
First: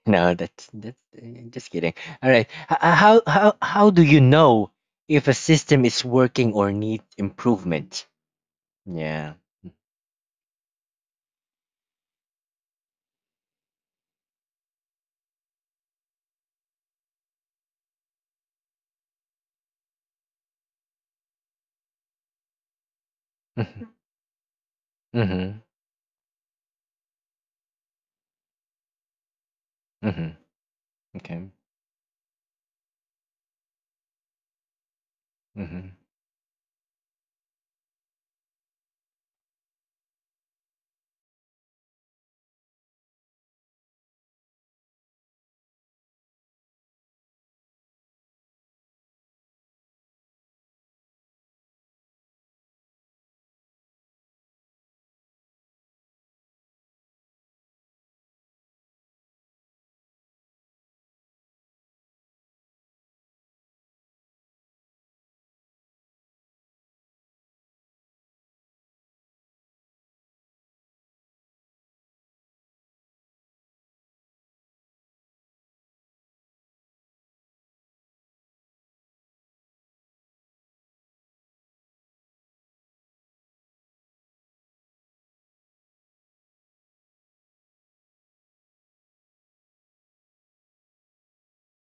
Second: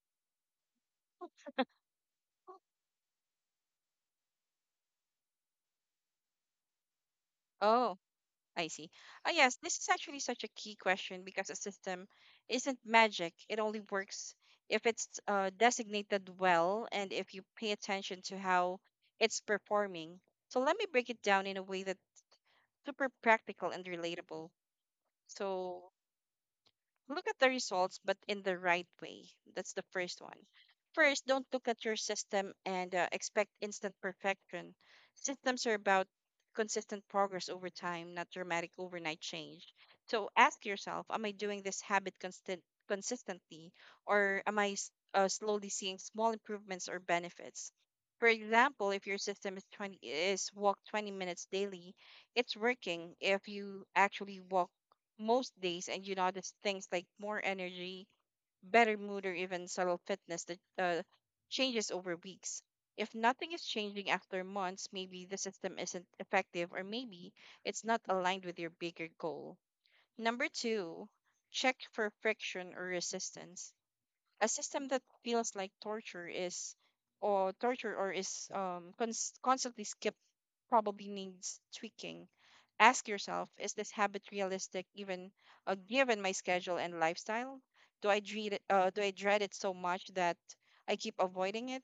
S1: No, that's just kidding. All right. How do you know if a system is working or needs
S2: Oh,
S1: improvement?
S2: I see. Ah,
S1: Yeah.
S2: yes, this is actually such a key question because a system isn't magic. It only works if it's designated well and if you pay attention to how it's performing. So let me break it down in a way that's super practical
S1: Mm-hmm.
S2: and relatable.
S1: Mm-hmm.
S2: So look at the results, but in the right way. That's the first
S1: Mm-hmm.
S2: one. First, don't
S1: Okay.
S2: look at your system and expect instant perfection. Systems are
S1: Mhm.
S2: about consistent progress over time, not dramatic overnight change. So ask yourself, am I doing this habit constant consistently, or am I slowly seeing small improvements or benefits? For example, if your system is 20 is walk 20 minutes daily, it's working if you actually walk most days and you notice things like more energy, better mood, or even subtle fitness that changes over weeks. If nothing is changing after months, maybe the system isn't effective, or maybe it's not aligned with your bigger goal. Number two, check for friction or resistance. A system that feels like torture, or is constantly skipped, probably needs tweaking. Ask yourself: is this habit realistic, even given my schedule and lifestyle? Do I dread it so much that I keep avoiding it?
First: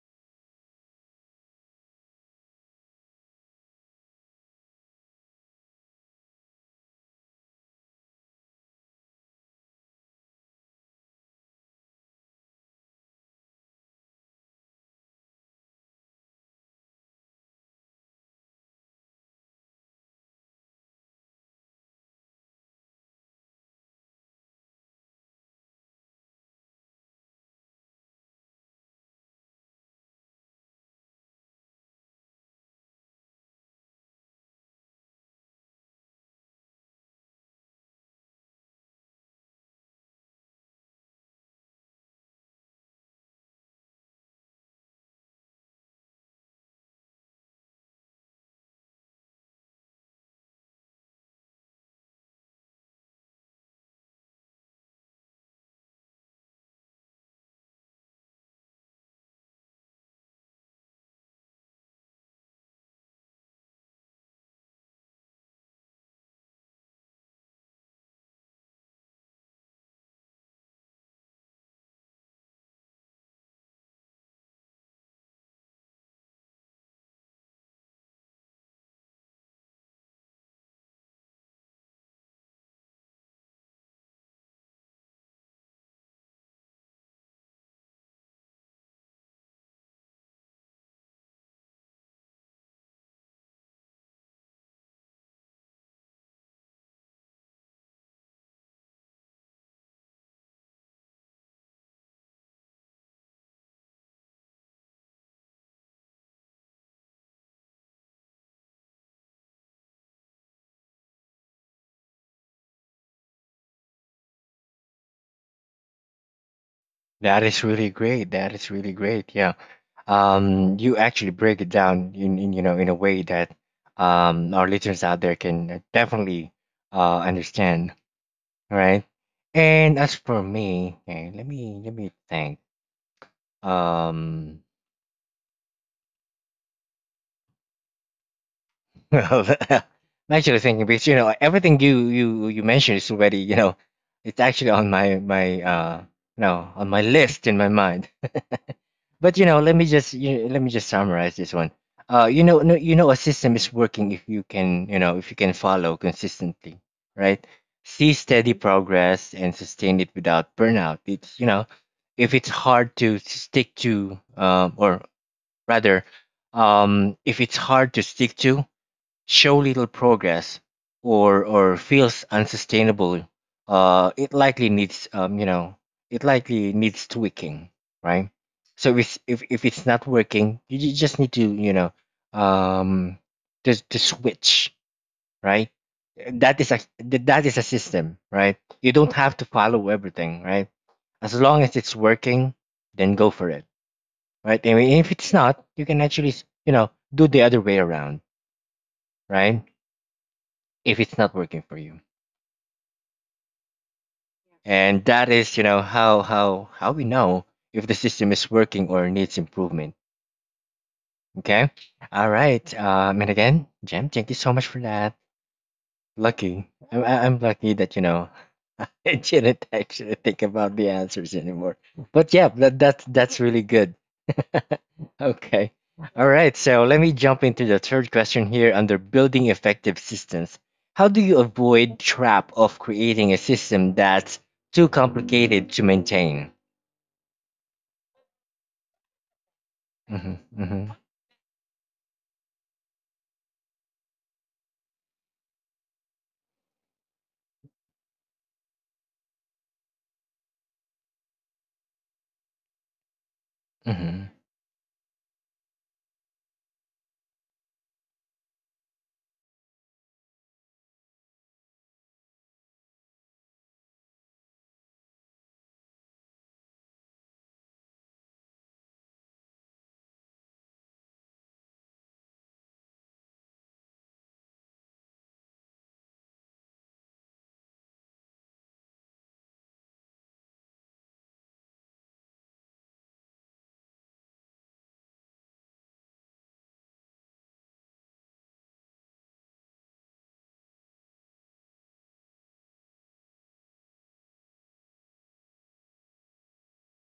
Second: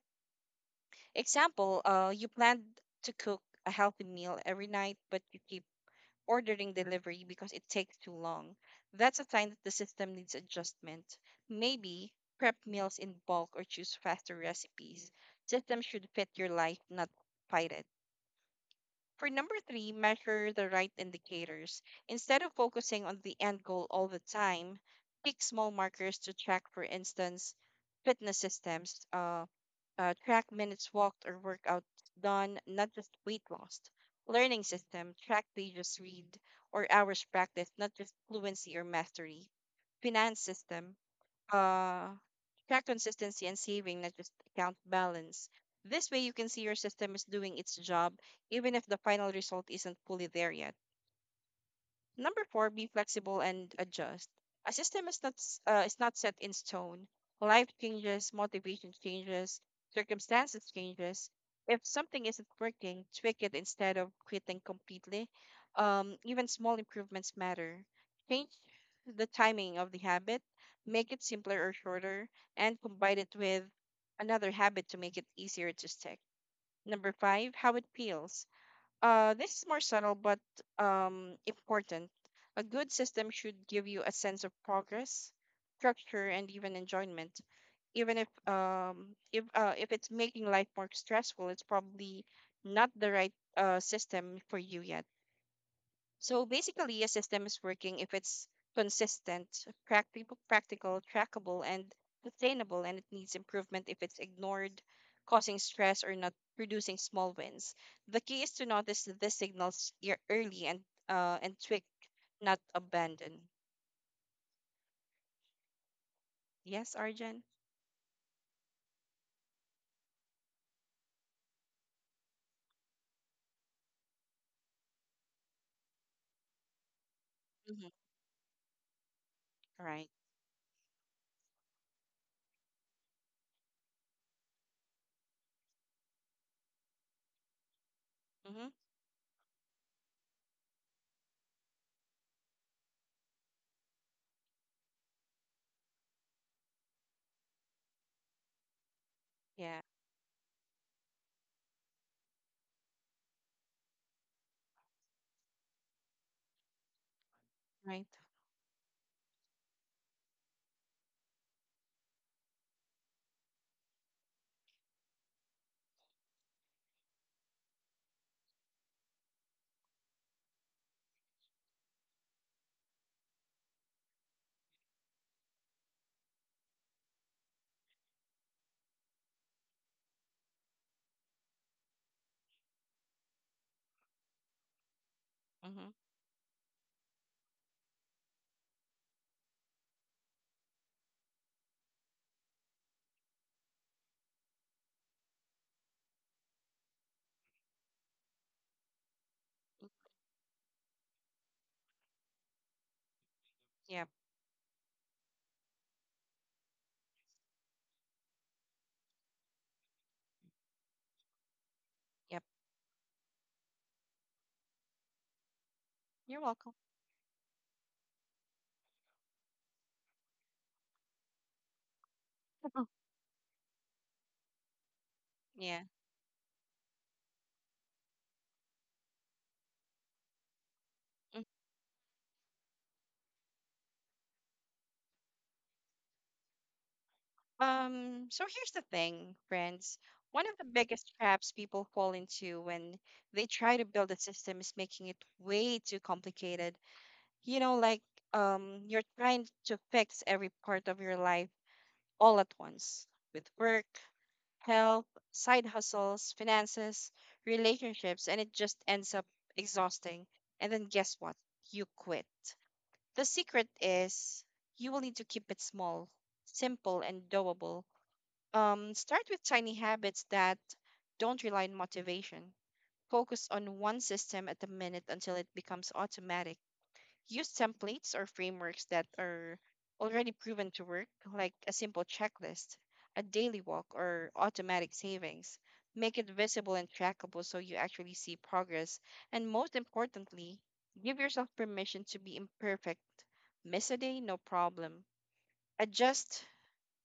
S2: Example: you planned to cook a healthy meal every night, but you keep ordering delivery because it takes too long. That's a sign that the system needs adjustment. Maybe prep meals in bulk or choose faster recipes. Systems should fit your life, not fight it. For number three, measure the right indicators. Instead of focusing on the end goal all the time, pick small markers to track. For instance, fitness systems. Track minutes walked or workouts done, not just weight loss. Learning system, track pages read or hours practiced, not just fluency or mastery. Finance system, uh, track consistency and saving, not just account balance. This way, you can see your system is doing its job, even if the final result isn't fully there yet. Number four, be flexible and adjust. A system is not s- is not set in stone. Life changes, motivation changes, circumstances changes. If something isn't working, tweak it instead of quitting completely. Even small improvements matter. Change the timing of the habit, make it simpler or shorter, and combine it with another habit to make it easier to stick. Number five, how it feels. This is more subtle but important. A good system should give you a sense of progress, structure, and even enjoyment. Even if it's making life more stressful, it's probably not the right system for you yet. So basically, a system is working if it's consistent, practical, trackable, and sustainable, and it needs improvement if it's ignored, causing stress, or not producing small wins. The key is to notice the signals early and tweak, not abandon. Yes,
S1: That
S2: Arjun.
S1: is really great. That is really great. Yeah. You actually break it down in, in a way that our listeners out there can definitely
S2: Mm-hmm.
S1: understand. All right? And
S2: Right.
S1: as for me, okay, let me think. Um,
S2: Mm-hmm.
S1: well, I'm actually thinking because you know everything you mentioned is already you know it's actually on my my no on my list in my mind. But you know,
S2: Yeah.
S1: let me just summarize this one. You know, no, you know, a system is working if you can, you know, if you can follow consistently, right?
S2: Right.
S1: See steady progress and sustain it without burnout. It's you know, if it's hard to stick to, rather, if it's hard to stick to, show little progress, or feels unsustainable, it likely needs it likely needs tweaking, right? So if it's not working, you just need to you know um to switch, right?
S2: Mm-hmm.
S1: That is that is a system, right? You don't have to follow everything, right? As long as it's working, then go for it, right? I mean, if it's not, you can actually you know do the other way around, right? If it's not working for you.
S2: Yep.
S1: And that is you know how we know if the system is working or needs improvement, okay, all
S2: Yep.
S1: right. And again, Jem, thank you so much for that.
S2: You're welcome.
S1: I- I'm lucky that you know I didn't actually think about the answers anymore, but yeah, that's really good. Okay,
S2: Yeah.
S1: all right, so let me jump into the third question here under building effective systems. How do you avoid trap of creating a system that's too complicated to maintain?
S2: So here's the thing, friends.
S1: Mhm,
S2: One of the
S1: mhm,
S2: biggest traps people fall into when they try to build a system is making it way too complicated. You know, like, you're trying to fix every part of your life all at once with work,
S1: mhm,
S2: health, side hustles, finances, relationships, and it just ends up exhausting. And then guess what? You quit. The secret is you will need to keep it small, simple, and doable. Start with tiny habits that don't rely on motivation. Focus on one system at a minute until it becomes automatic. Use templates or frameworks that are already proven to work, like a simple checklist, a daily walk, or automatic savings. Make it visible and trackable so you actually see progress. And most importantly, give yourself permission to be imperfect. Miss a day, no problem. Adjust,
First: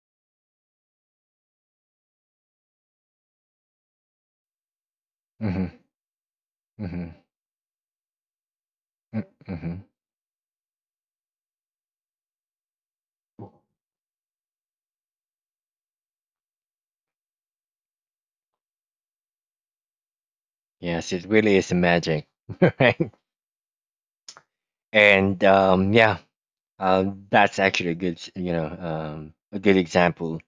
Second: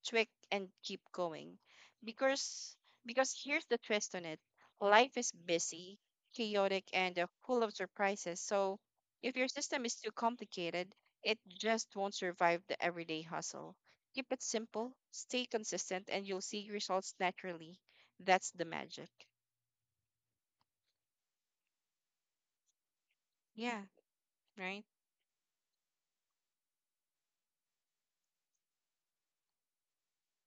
S2: tweak, and keep going, because because here's the twist on it: life is
S1: mhm,
S2: busy, chaotic,
S1: mhm,
S2: and full of surprises. So
S1: mm,
S2: if your
S1: mhm.
S2: system is too complicated, it just won't survive the everyday hustle. Keep it simple, stay consistent, and you'll see results naturally. That's the magic.
S1: Yes, it really is magic, right?
S2: Yeah. Right.
S1: And um, yeah, that's actually a good, s- you know, a good example.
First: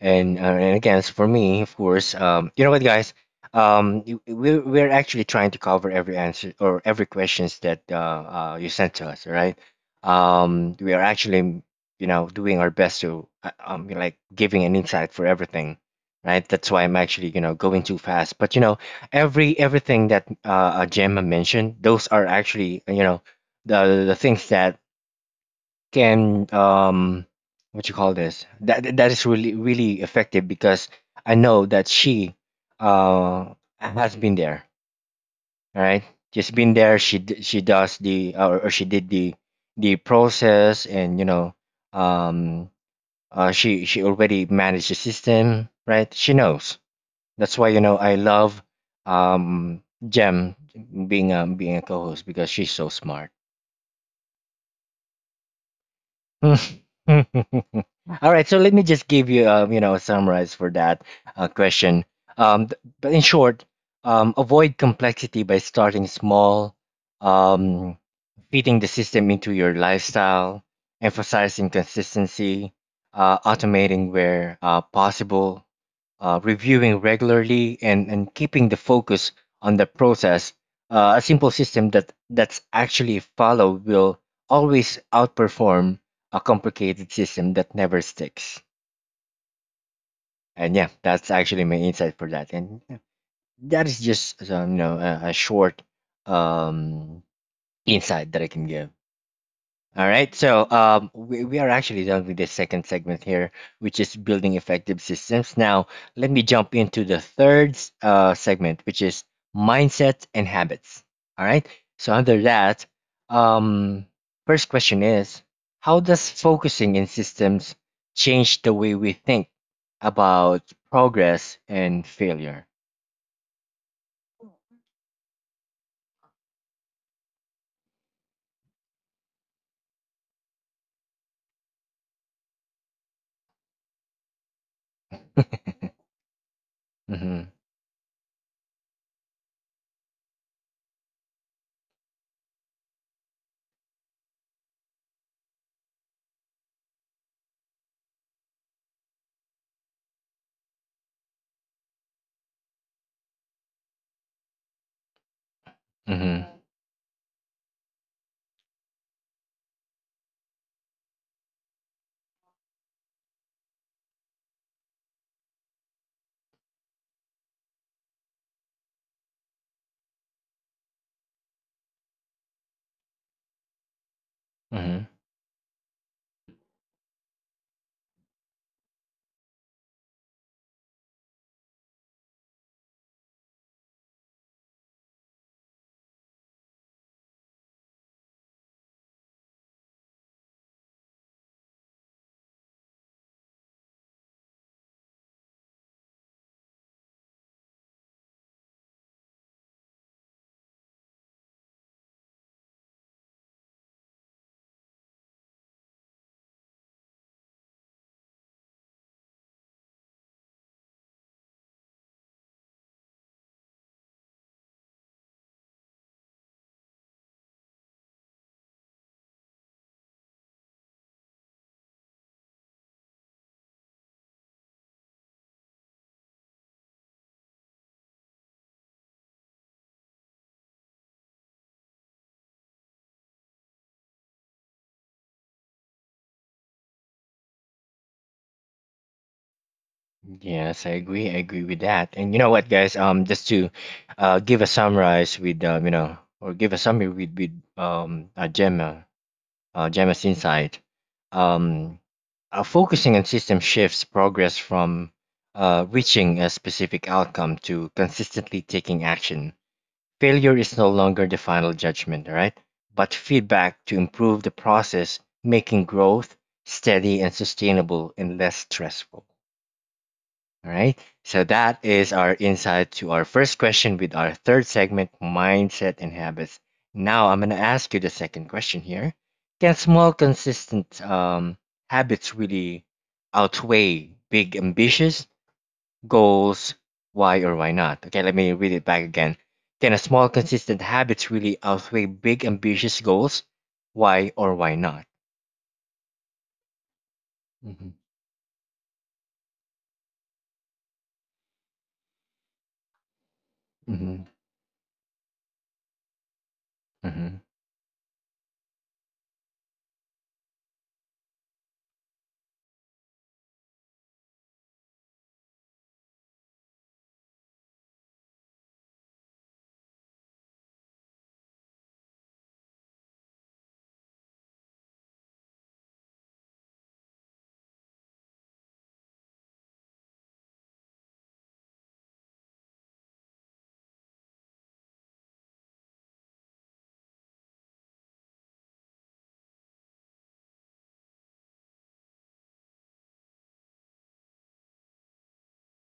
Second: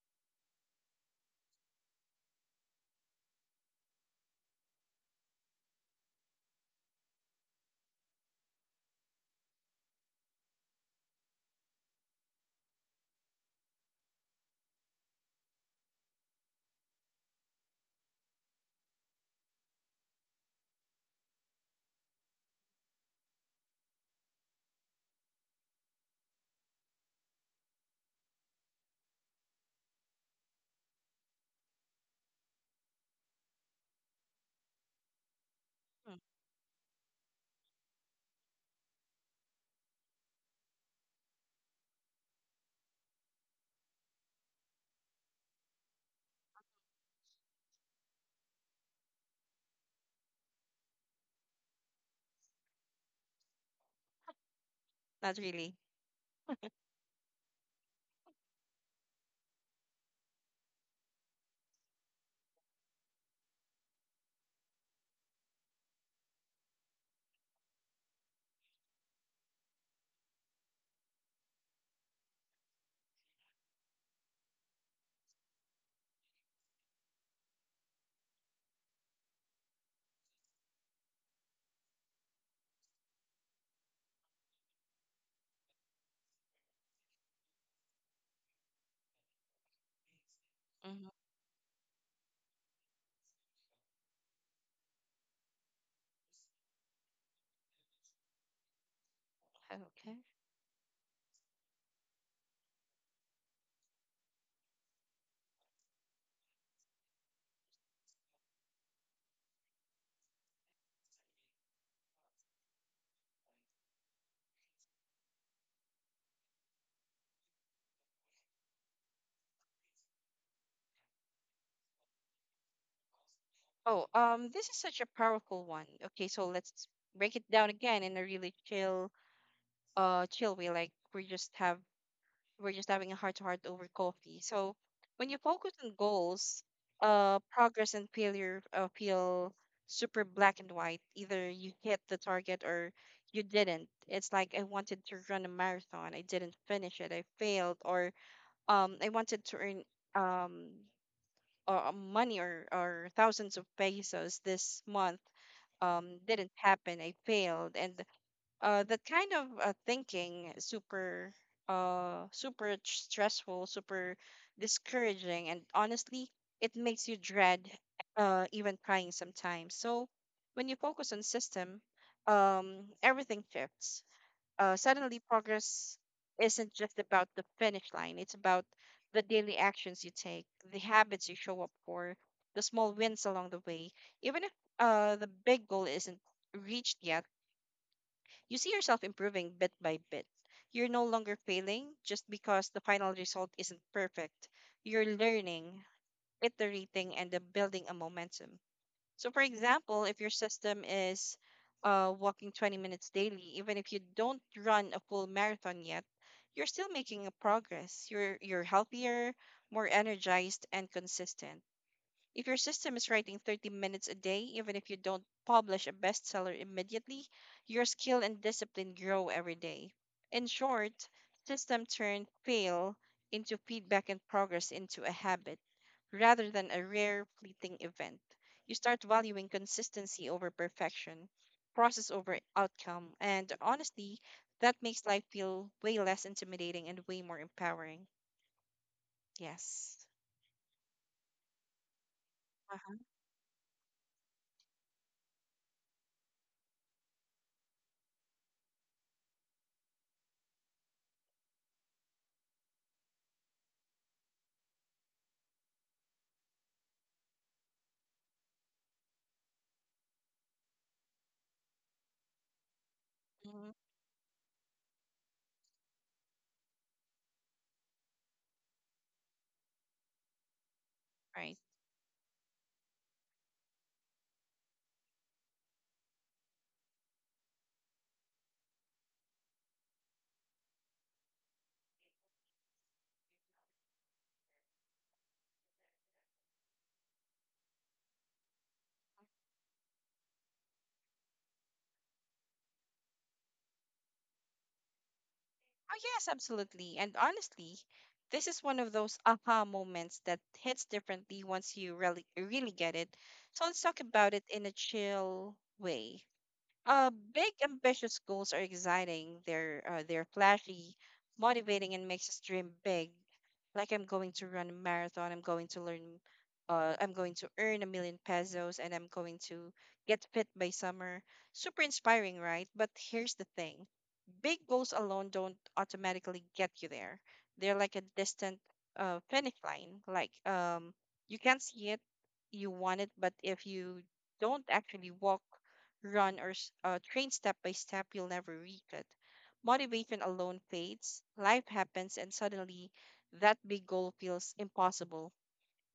S1: And again, as for me, of course, what, guys? We're actually trying to cover every answer or every questions that you sent to us, all right? We are actually doing our best to like giving an insight for everything, right? That's why I'm actually going too fast. But you know, everything that Gemma mentioned, those are actually the things that can what you call this that is really effective. Because I know that she uh has been there, right?
S2: Mm.
S1: She's been there, she she does the or she did the process. And you know, um she already managed the system, right? She knows. That's why I love um Jem being being a co-host, because she's so smart.
S2: Not really.
S1: Mm. All right, so let me just give you, you know, a summarize for that question. But in short, avoid complexity by starting small, um, fitting the system into your lifestyle, emphasizing consistency, automating where possible, reviewing regularly, and keeping the focus on the process. A simple system that's actually followed will always outperform a complicated system that never sticks. And yeah,
S2: Hmm.
S1: that's actually my insight for that. And yeah, that is just you know, a short um, insight that I can give. All
S2: Okay.
S1: right, so we are actually done with the second segment here, which is building effective systems. Now, let me jump into the third segment, which is mindset and habits. All right, so under that, um, first question is, how does focusing in systems change the way we think about progress and failure?
S2: Oh, this is such a powerful one. Okay, so let's break it down again in a really chill way, like we're just having a heart to heart over coffee. So when you focus on goals,
S1: Mm-hmm,
S2: progress and failure feel super black and white. Either you hit the target or you didn't. It's like, I wanted to run a marathon, I didn't finish it, I failed. Or I wanted to earn um or money, or thousands of pesos this month,
S1: mm-hmm,
S2: didn't happen, I failed. And that kind of thinking is super stressful, super discouraging, and honestly it makes you dread even trying sometimes. So when you focus on system, everything shifts.
S1: mm-hmm.
S2: Suddenly progress isn't just about the finish line. It's about the daily actions you take, the habits you show up for, the small wins along the way. Even if the big goal isn't reached yet, you see yourself improving bit by bit. You're no longer failing just because the final result isn't perfect. You're learning, iterating, and then building a momentum. So, for example, if your system is walking 20 minutes daily, even if you don't run a full marathon yet, you're still making a progress. You're healthier, more energized, and consistent. If your system is writing 30 minutes a day, even if you don't publish a bestseller immediately, your skill and discipline grow every day. In short, system turn fail into feedback and progress into a habit rather than a rare fleeting event. You start valuing consistency over perfection, process over outcome, and honestly, that makes life feel way less intimidating and way more empowering. Yes.
S1: Yes, I agree. I agree with that. And you know what, guys?
S2: Uh-huh.
S1: Just to give a summarize with or give a summary with Gemma's insight. Um, Focusing on system shifts progress from reaching a specific outcome to consistently taking action. Failure is no longer the final judgment, all right? But
S2: Mhm.
S1: feedback to improve the process, making growth steady and sustainable and less stressful. All right. So
S2: Right.
S1: that is our insight to our first question with our third segment, mindset and habits. Now I'm going to ask you the second question here. Can small, consistent habits really outweigh big, ambitious goals? Why or why not? Okay, let me read it back again. Can a small, consistent habits really outweigh big, ambitious goals? Why or why not?
S2: Oh, yes, absolutely. And honestly,
S1: Mm-hmm.
S2: this is one of those aha moments that hits differently once you really really get it. So let's talk
S1: Mm-hmm.
S2: about it in a chill way.
S1: Mm-hmm.
S2: Big ambitious goals are exciting. They're flashy, motivating, and makes us dream big. Like, I'm going to run a marathon. I'm going to learn. I'm going to earn 1,000,000 pesos, and I'm going to get fit by summer. Super inspiring, right? But here's the thing, big goals alone don't automatically get you there. They're like a distant finish line. Like, you can't see it, you want it, but if you don't actually walk, run, or train step by step, you'll never reach it. Motivation alone fades, life happens, and suddenly that big goal feels impossible.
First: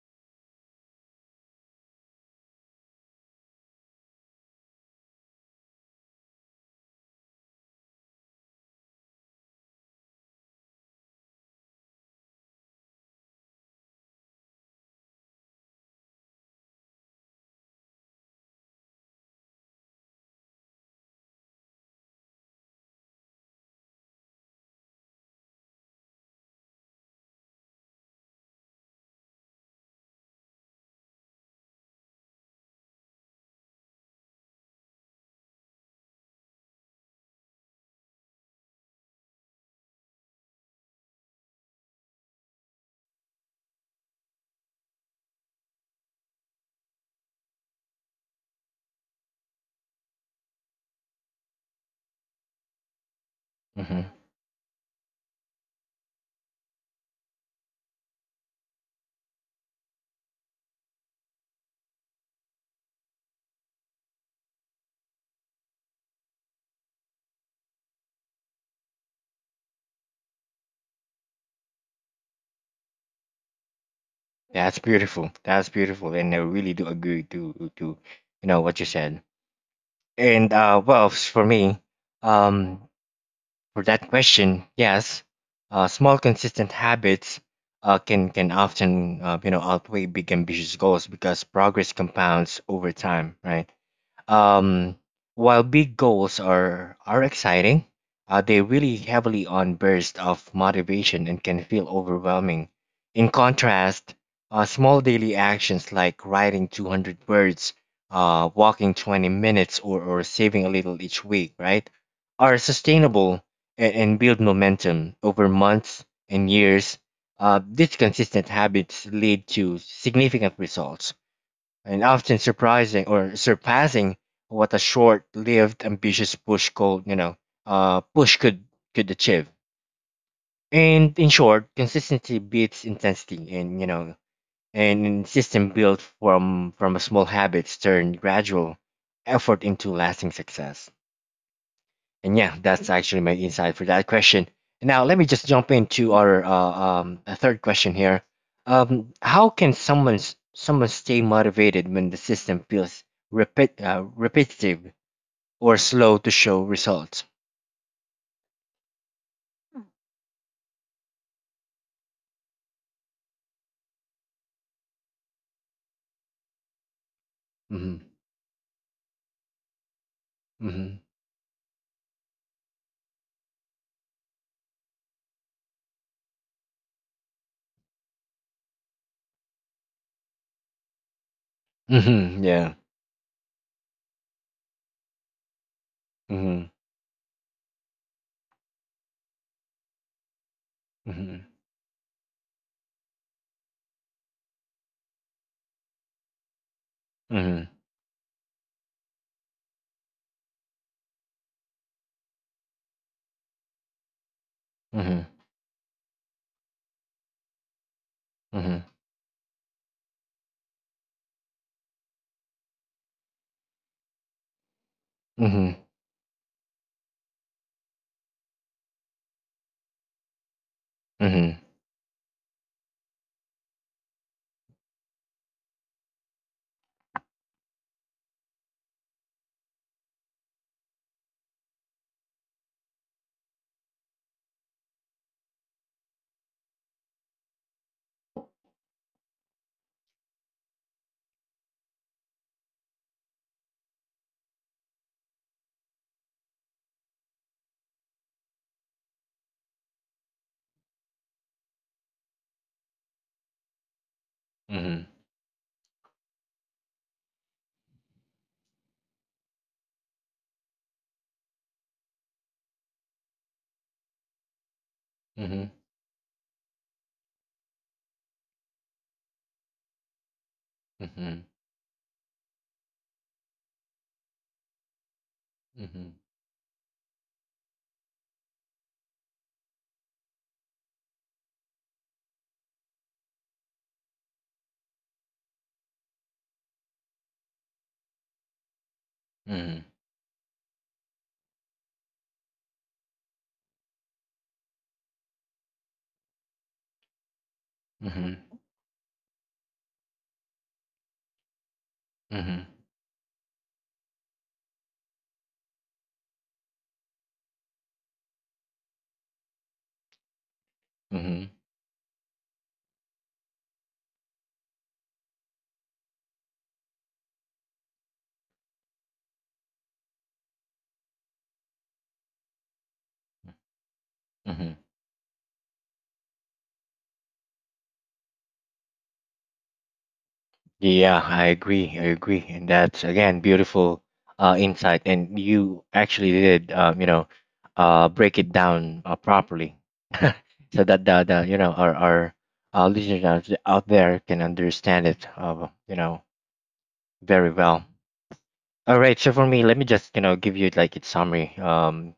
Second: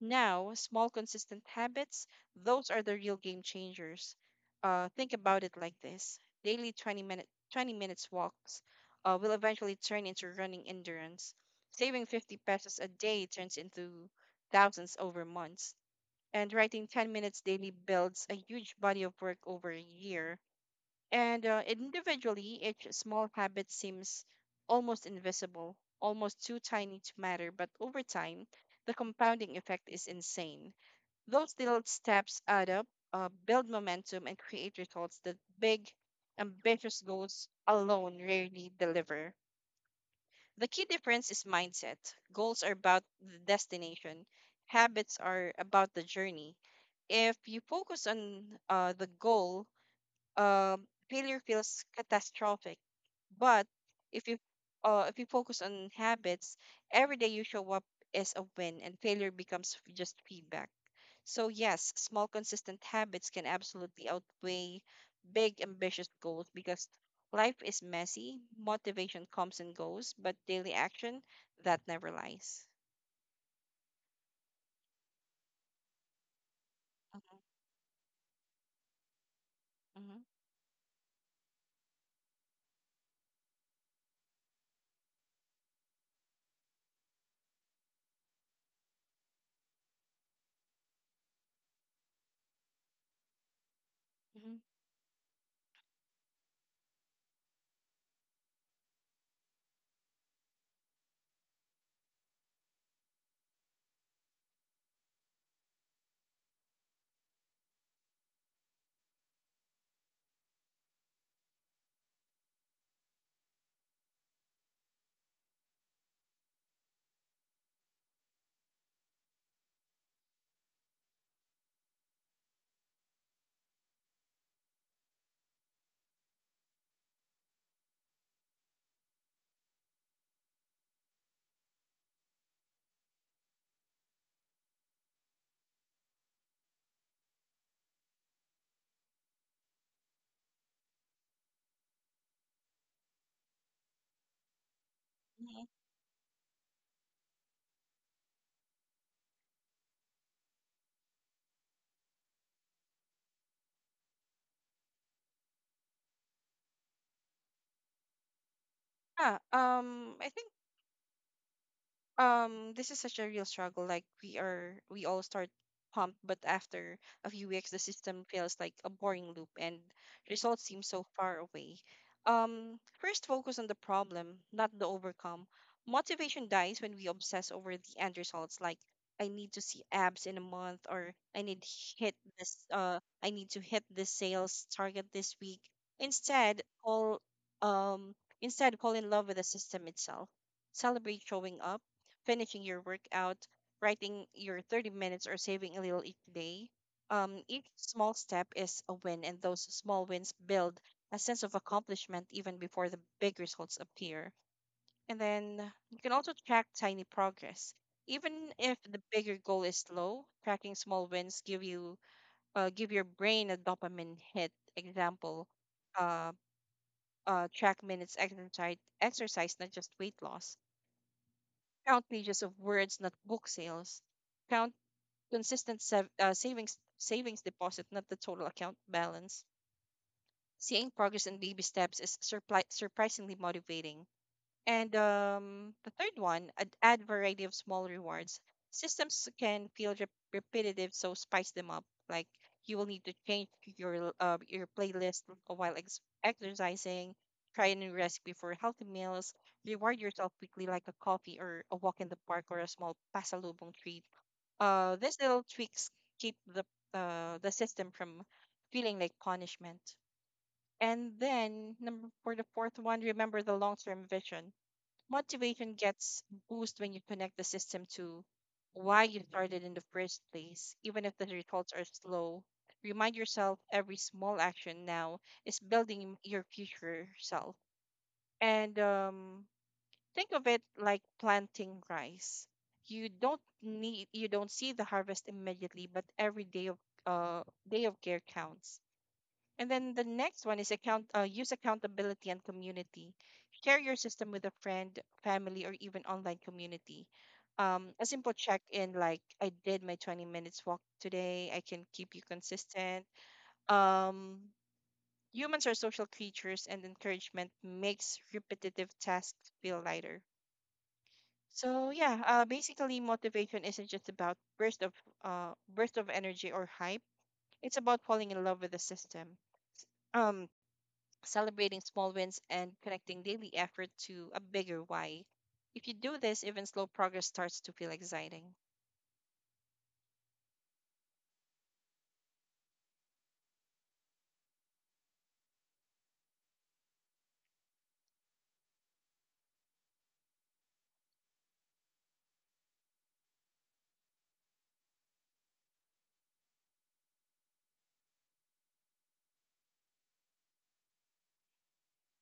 S2: Now, small, consistent habits, those are the real game changers. Think about it like this: daily 20 minute 20 minutes walks will eventually turn into running endurance. Saving 50 pesos a day turns into thousands over months. And writing 10 minutes daily builds a huge body of work over a year, and individually, each small habit seems almost invisible, almost too tiny to matter, but over time, the compounding effect is insane. Those little steps add up, build momentum, and create results that big, ambitious goals alone rarely deliver. The key difference is mindset. Goals are about the destination, habits are about the journey. If you focus on the goal, failure feels catastrophic. But
S1: Mm-hmm.
S2: if you if you focus on habits, every day you show up is a win, and failure becomes just feedback. So yes, small consistent habits can absolutely outweigh big ambitious goals because life is messy, motivation comes and goes, but daily action, that never lies.
S1: That's beautiful. That's beautiful, and I really do
S2: Mhm,
S1: agree to you know what you said.
S2: mhm,
S1: And for me, um, for that question, yes, small consistent habits can often you know outweigh big ambitious goals, because progress compounds over time, right?
S2: mhm,
S1: Um, while big goals are exciting, they really heavily on bursts of motivation and can feel overwhelming. In contrast, small daily actions like writing 200 words, walking 20 minutes, or saving a little each week, right, are sustainable and build momentum over months and years. These consistent habits lead to significant results and often surprising or surpassing what a short-lived ambitious push could uh, push could could achieve. And in short, consistency beats intensity, and you know, and system built from a small habits turn gradual effort into lasting success. And yeah, that's actually my insight for that question. Now, let me just
S2: mhm.
S1: jump into our a third question here. How can someone someone stay motivated when the system feels repetitive or slow to show results?
S2: Yeah, I think this is such a real struggle. Like we all start pumped, but after a few weeks the
S1: Hmm.
S2: system feels like a boring loop and results seem
S1: Hmm.
S2: so far away. First, focus on the problem, not the overcome. Motivation dies when we obsess over the end results, like I need to see abs in a month, or
S1: Hmm. Yeah.
S2: I need to hit this sales target this week. instead
S1: Hmm.
S2: fall um Instead, fall in love with the system itself. Celebrate
S1: Hmm.
S2: showing up, finishing your workout, writing your 30 minutes, or saving a little each day. Each
S1: Hmm.
S2: small step is a win, and those small wins build a sense of accomplishment even before the big results appear. And
S1: Hmm.
S2: then you can also track tiny progress. Even if
S1: Hmm.
S2: the bigger goal is low, tracking small wins give your brain a dopamine hit. Example,
S1: Hmm.
S2: uh, track minutes exercise, exercise, not just weight loss.
S1: Hmm.
S2: Count pages of words, not book sales. Count savings savings deposit, not the total account balance. Seeing progress in baby steps is surprisingly motivating. And the third one, add variety of small rewards. Systems can feel repetitive, so spice them up. Like, you will need to change your playlist while exercising. Try a new recipe for healthy meals. Reward yourself quickly, like a coffee or a walk in the park or a small pasalubong treat. These little tweaks keep the system from feeling like punishment. And then number for the fourth one, remember the long term vision.
S1: Hmm. Hmm.
S2: Motivation gets boost when you connect the system to why you started in the first place, even if the
S1: Hmm.
S2: results are slow. Remind yourself every small action now is
S1: Hmm.
S2: building your future self. And think of it like planting rice. You don't see the harvest immediately, but every uh, day of care counts. And
S1: Hmm.
S2: then the next one is account use accountability and community. Share your system with a friend, family, or even online community. A simple
S1: Hmm.
S2: check-in like I did my 20 minutes walk today. I can keep you
S1: Hmm.
S2: consistent. Um, Humans are social creatures, and encouragement makes repetitive tasks feel lighter.
S1: Hmm.
S2: So yeah, basically motivation isn't just about burst of energy or hype. It's about falling in love with the system. Um, Celebrating small wins and connecting daily effort to a
S1: Hmm.
S2: bigger why. If you do this, even slow progress starts to feel exciting.
S1: Yeah, I agree. I agree, and that's again beautiful insight. And you actually did, break it down properly, so that the you know our listeners out there can understand it, you know, very well. All right. So for me, let me just you know give you like its summary. Um,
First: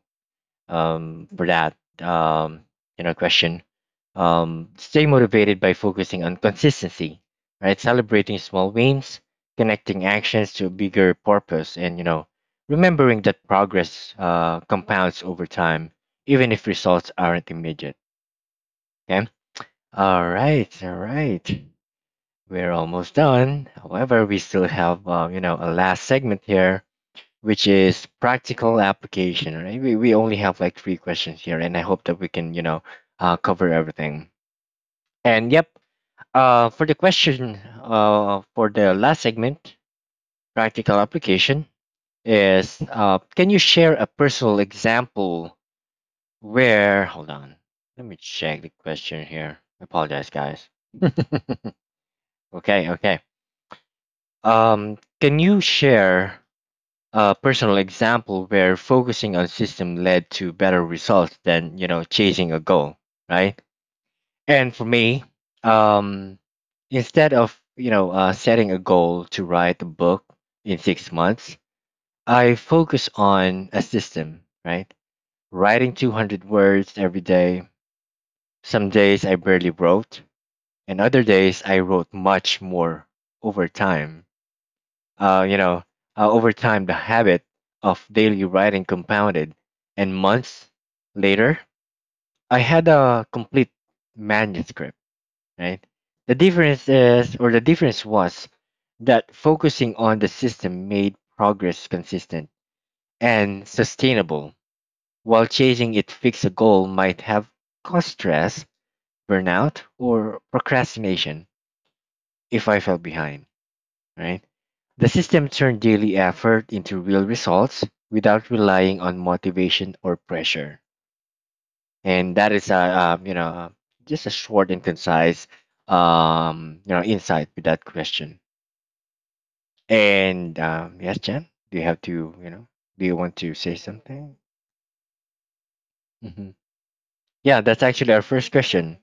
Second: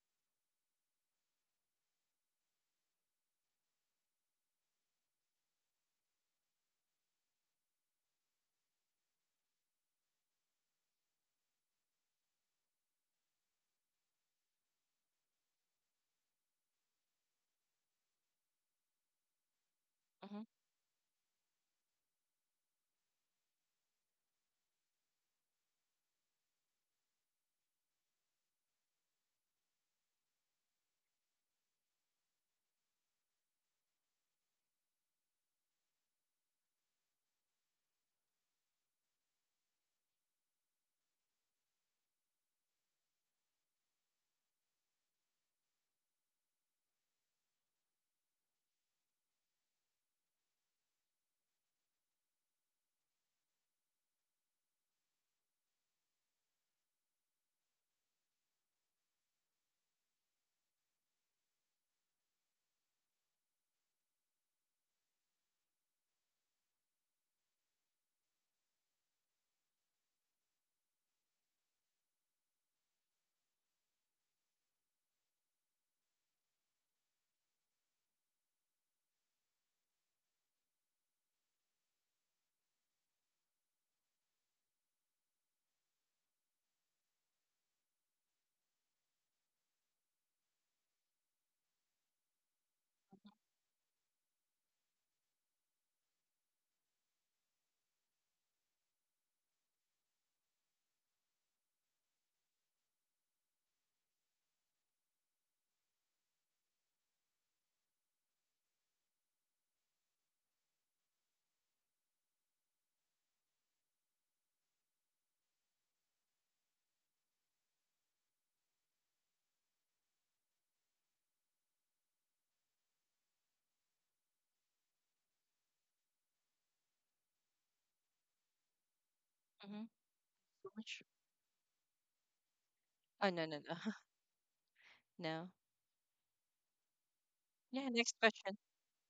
S1: um, For that you know question. Stay motivated by focusing on consistency, right? Celebrating small wins, connecting actions to a bigger purpose, and you know remembering that progress compounds over time, even if results aren't immediate. Okay. All
S2: Mm-hmm,
S1: right. All right. We're almost done. However, we still have you know a last segment here, which is practical application, right? We only have like three questions here, and I hope that we can, you know, cover everything. And yep, for the question, for the last segment, practical application is, can you share a personal example where, hold on, let me check the question here. I apologize, guys. Okay, okay. Can you share a personal example where focusing on system led to better results than you know chasing a goal, right? And for me, um instead of setting a goal to write a book in 6 months, I focus on a system, right? Writing 200 words every day. Some days I barely wrote, and other days I wrote much more. Over time, Uh, you know, over time, the habit of daily writing compounded, and months later, I had a complete manuscript. Right. The difference is, or the difference was, that focusing on the system made progress consistent and sustainable, while chasing it fix a goal might have caused stress, burnout, or procrastination if I fell behind. Right. The system turned daily effort into real results without relying on motivation or pressure. And that is a just a short and concise you know insight with that question.
S2: mm-hmm.
S1: And
S2: So much.
S1: yes, Jen, do you have to you know do you
S2: Oh,
S1: want
S2: no, no,
S1: to say
S2: no.
S1: something?
S2: No.
S1: Hmm. Yeah,
S2: Yeah,
S1: that's
S2: next
S1: actually our
S2: question.
S1: first question.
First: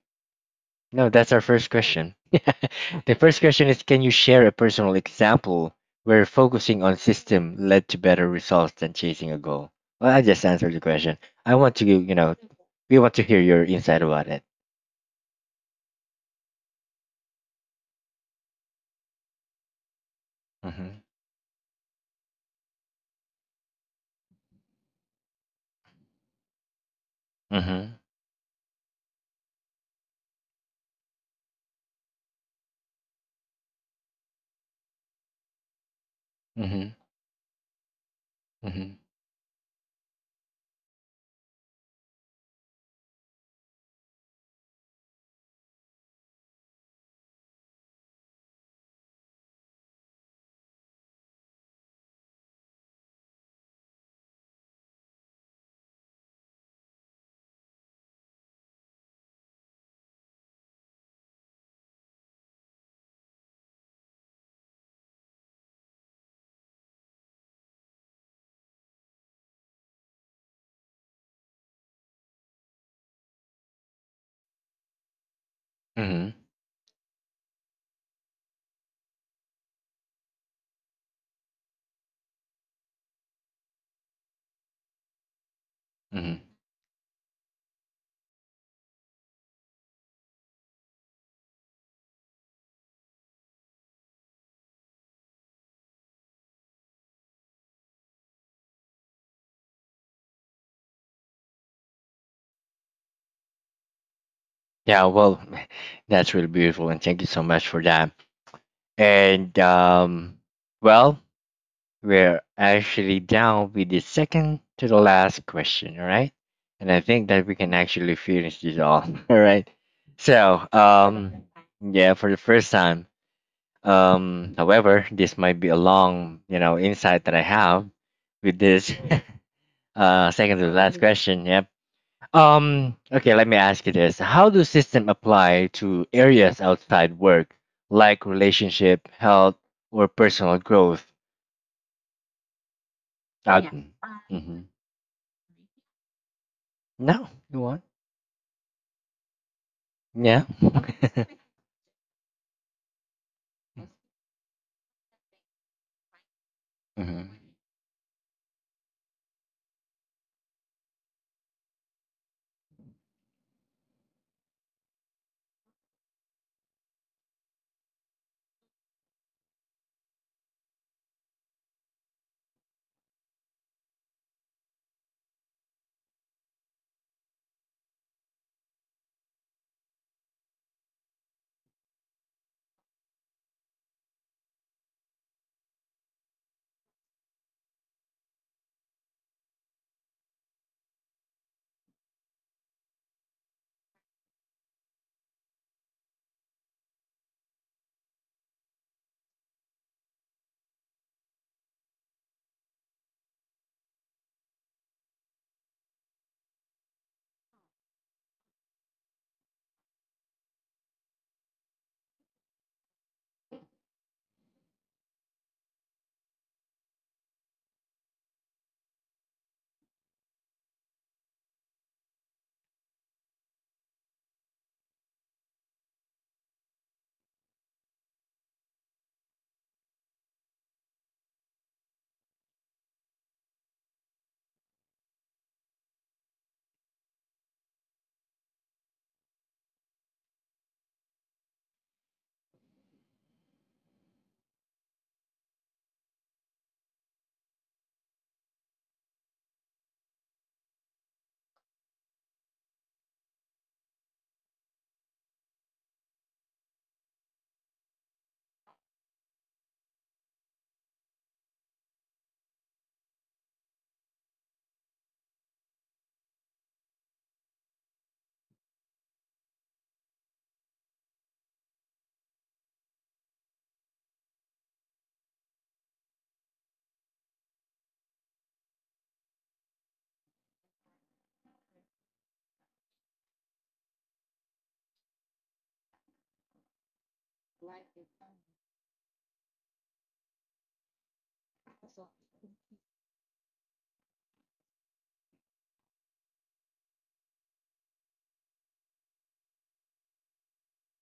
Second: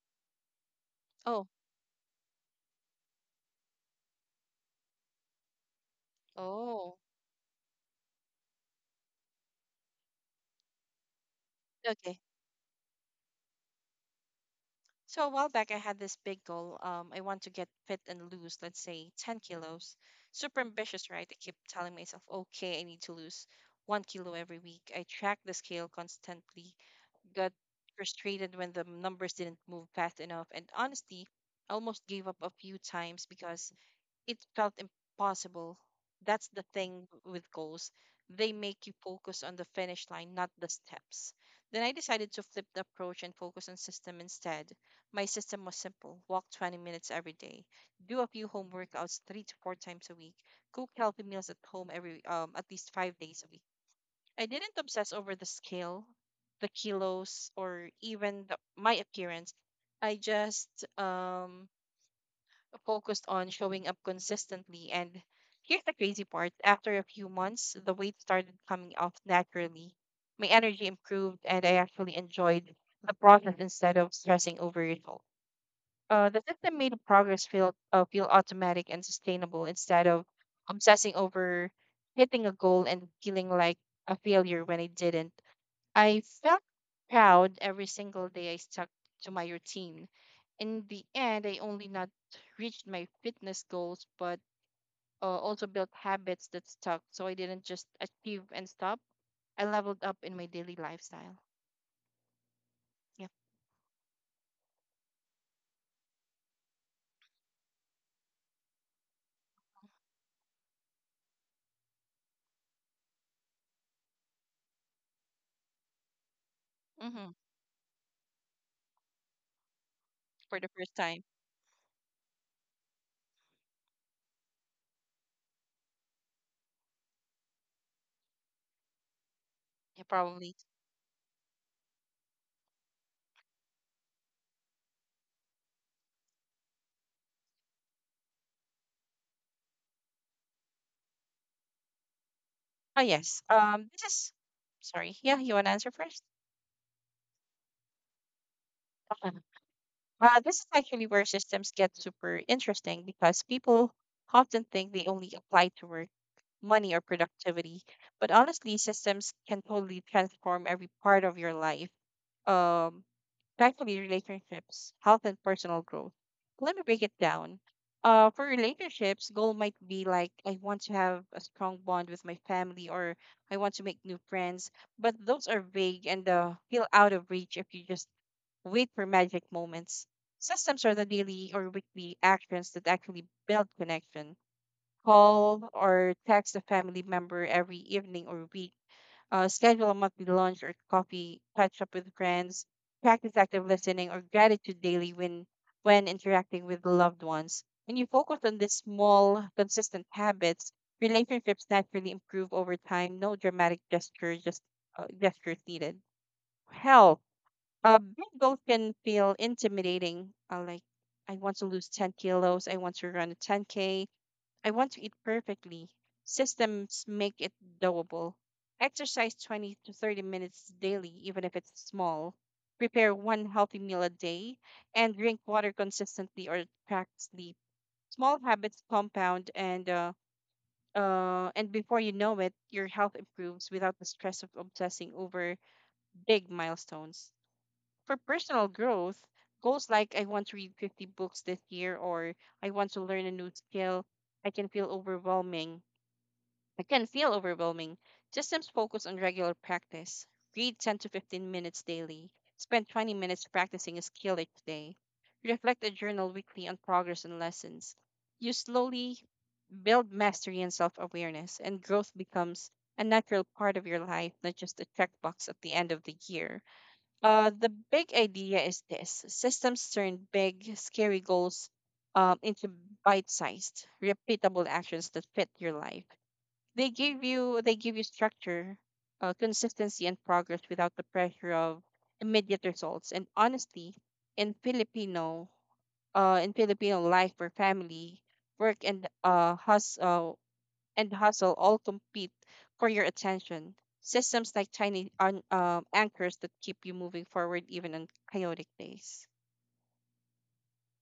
S1: No, that's our
S2: Oh,
S1: first question. The first question is, can you share a personal example where focusing
S2: oh,
S1: on system led to better results than chasing a goal? Well, I just answered the question. I want to, you
S2: okay.
S1: know, we want to hear your insight about it.
S2: So a while back, I had this big goal. I want to get fit and lose, let's say 10 kilos. Super
S1: Mm-hmm.
S2: ambitious, right? I keep telling myself, okay, I need to lose 1 kilo every week. I track the scale constantly, got
S1: Mm-hmm.
S2: frustrated when the numbers didn't move fast enough, and honestly, almost gave up a few times because it felt impossible. That's the
S1: Mm-hmm.
S2: thing with goals. They make you
S1: Mm-hmm.
S2: focus on the finish line, not the steps. Then I decided to flip the approach and focus on system instead. My system was simple: walk 20 minutes every day, do a few home workouts three to four times a week, cook healthy meals at home every at least 5 days a week. I didn't obsess over the scale, the kilos, or even my appearance. I just um, focused on showing up consistently. And here's the crazy part: after a few months, the weight started coming off naturally. My energy improved, and I actually enjoyed the process instead of stressing over results.
S1: Mm-hmm.
S2: The system made progress feel automatic and sustainable, instead of obsessing over hitting a goal and feeling like a failure when I didn't. I
S1: Hmm.
S2: felt proud every single day I stuck to my routine. In the end, I only not reached my fitness goals, but also built habits that stuck. So I didn't just achieve and stop. I leveled up in my daily lifestyle. Yeah.
S1: Yeah, well, that's really beautiful, and thank you so much for that. And well, we're actually down with the second to the last question, all right? And I
S2: Mm-hmm.
S1: think that we can actually finish this off, all right?
S2: For
S1: So,
S2: the first time.
S1: yeah, for the first time. However, this might be a long, you know, insight that I have with this
S2: Yeah, probably.
S1: second to the last question. Yep. Okay, let me ask you this. How do system apply to areas outside work, like relationship, health, or personal growth?
S2: Oh, yes.
S1: Uh,
S2: This is,
S1: mm-hmm.
S2: sorry. Yeah, you want to answer first?
S1: No.
S2: Okay.
S1: Yeah.
S2: This is actually where systems get super interesting because people often think they only apply to work, money, or
S1: Hmm.
S2: productivity. But honestly, systems can totally transform every part of your life, um, especially relationships, health, and personal growth. Let me break it down. For relationships, goal might be like I want to have a strong bond with my family, or I want to make new friends, but those are vague and feel out of reach if you just wait for magic moments. Systems are the daily or weekly actions that actually build connection: call or text a family member every evening or week, schedule a monthly lunch or coffee, catch up with friends, practice active listening or gratitude daily when interacting with loved ones. When you focus on these small, consistent habits, relationships naturally improve over time. No dramatic gesture, just gestures needed. Health. Big goals can feel intimidating. Like, I want to lose 10 kilos. I want to run a 10K. I want to eat perfectly. Systems make it doable. Exercise 20 to 30 minutes daily, even if it's small. Prepare one healthy meal a day and drink water consistently or track sleep. Small habits compound, and before you know it, your health improves without the stress of obsessing over big milestones. For personal growth, goals like I want to read 50 books this year or I want to learn a new skill, I can feel overwhelming. It can feel overwhelming. Systems focus on regular practice. Read 10 to 15 minutes daily. Spend 20 minutes practicing a skill each day. Reflect and journal weekly on progress and lessons. You slowly build mastery and self awareness, and growth becomes a natural part of your life, not just a checkbox at the end of the year. The big idea is this: systems turn big, scary goals into bite sized, repeatable actions that fit your life. They give you they give you structure, consistency, and progress without the pressure of immediate results. And honestly, in Filipino, in Filipino life or family, work and hustle all compete for your attention. Systems like tiny an anchors that keep you moving forward even on chaotic days.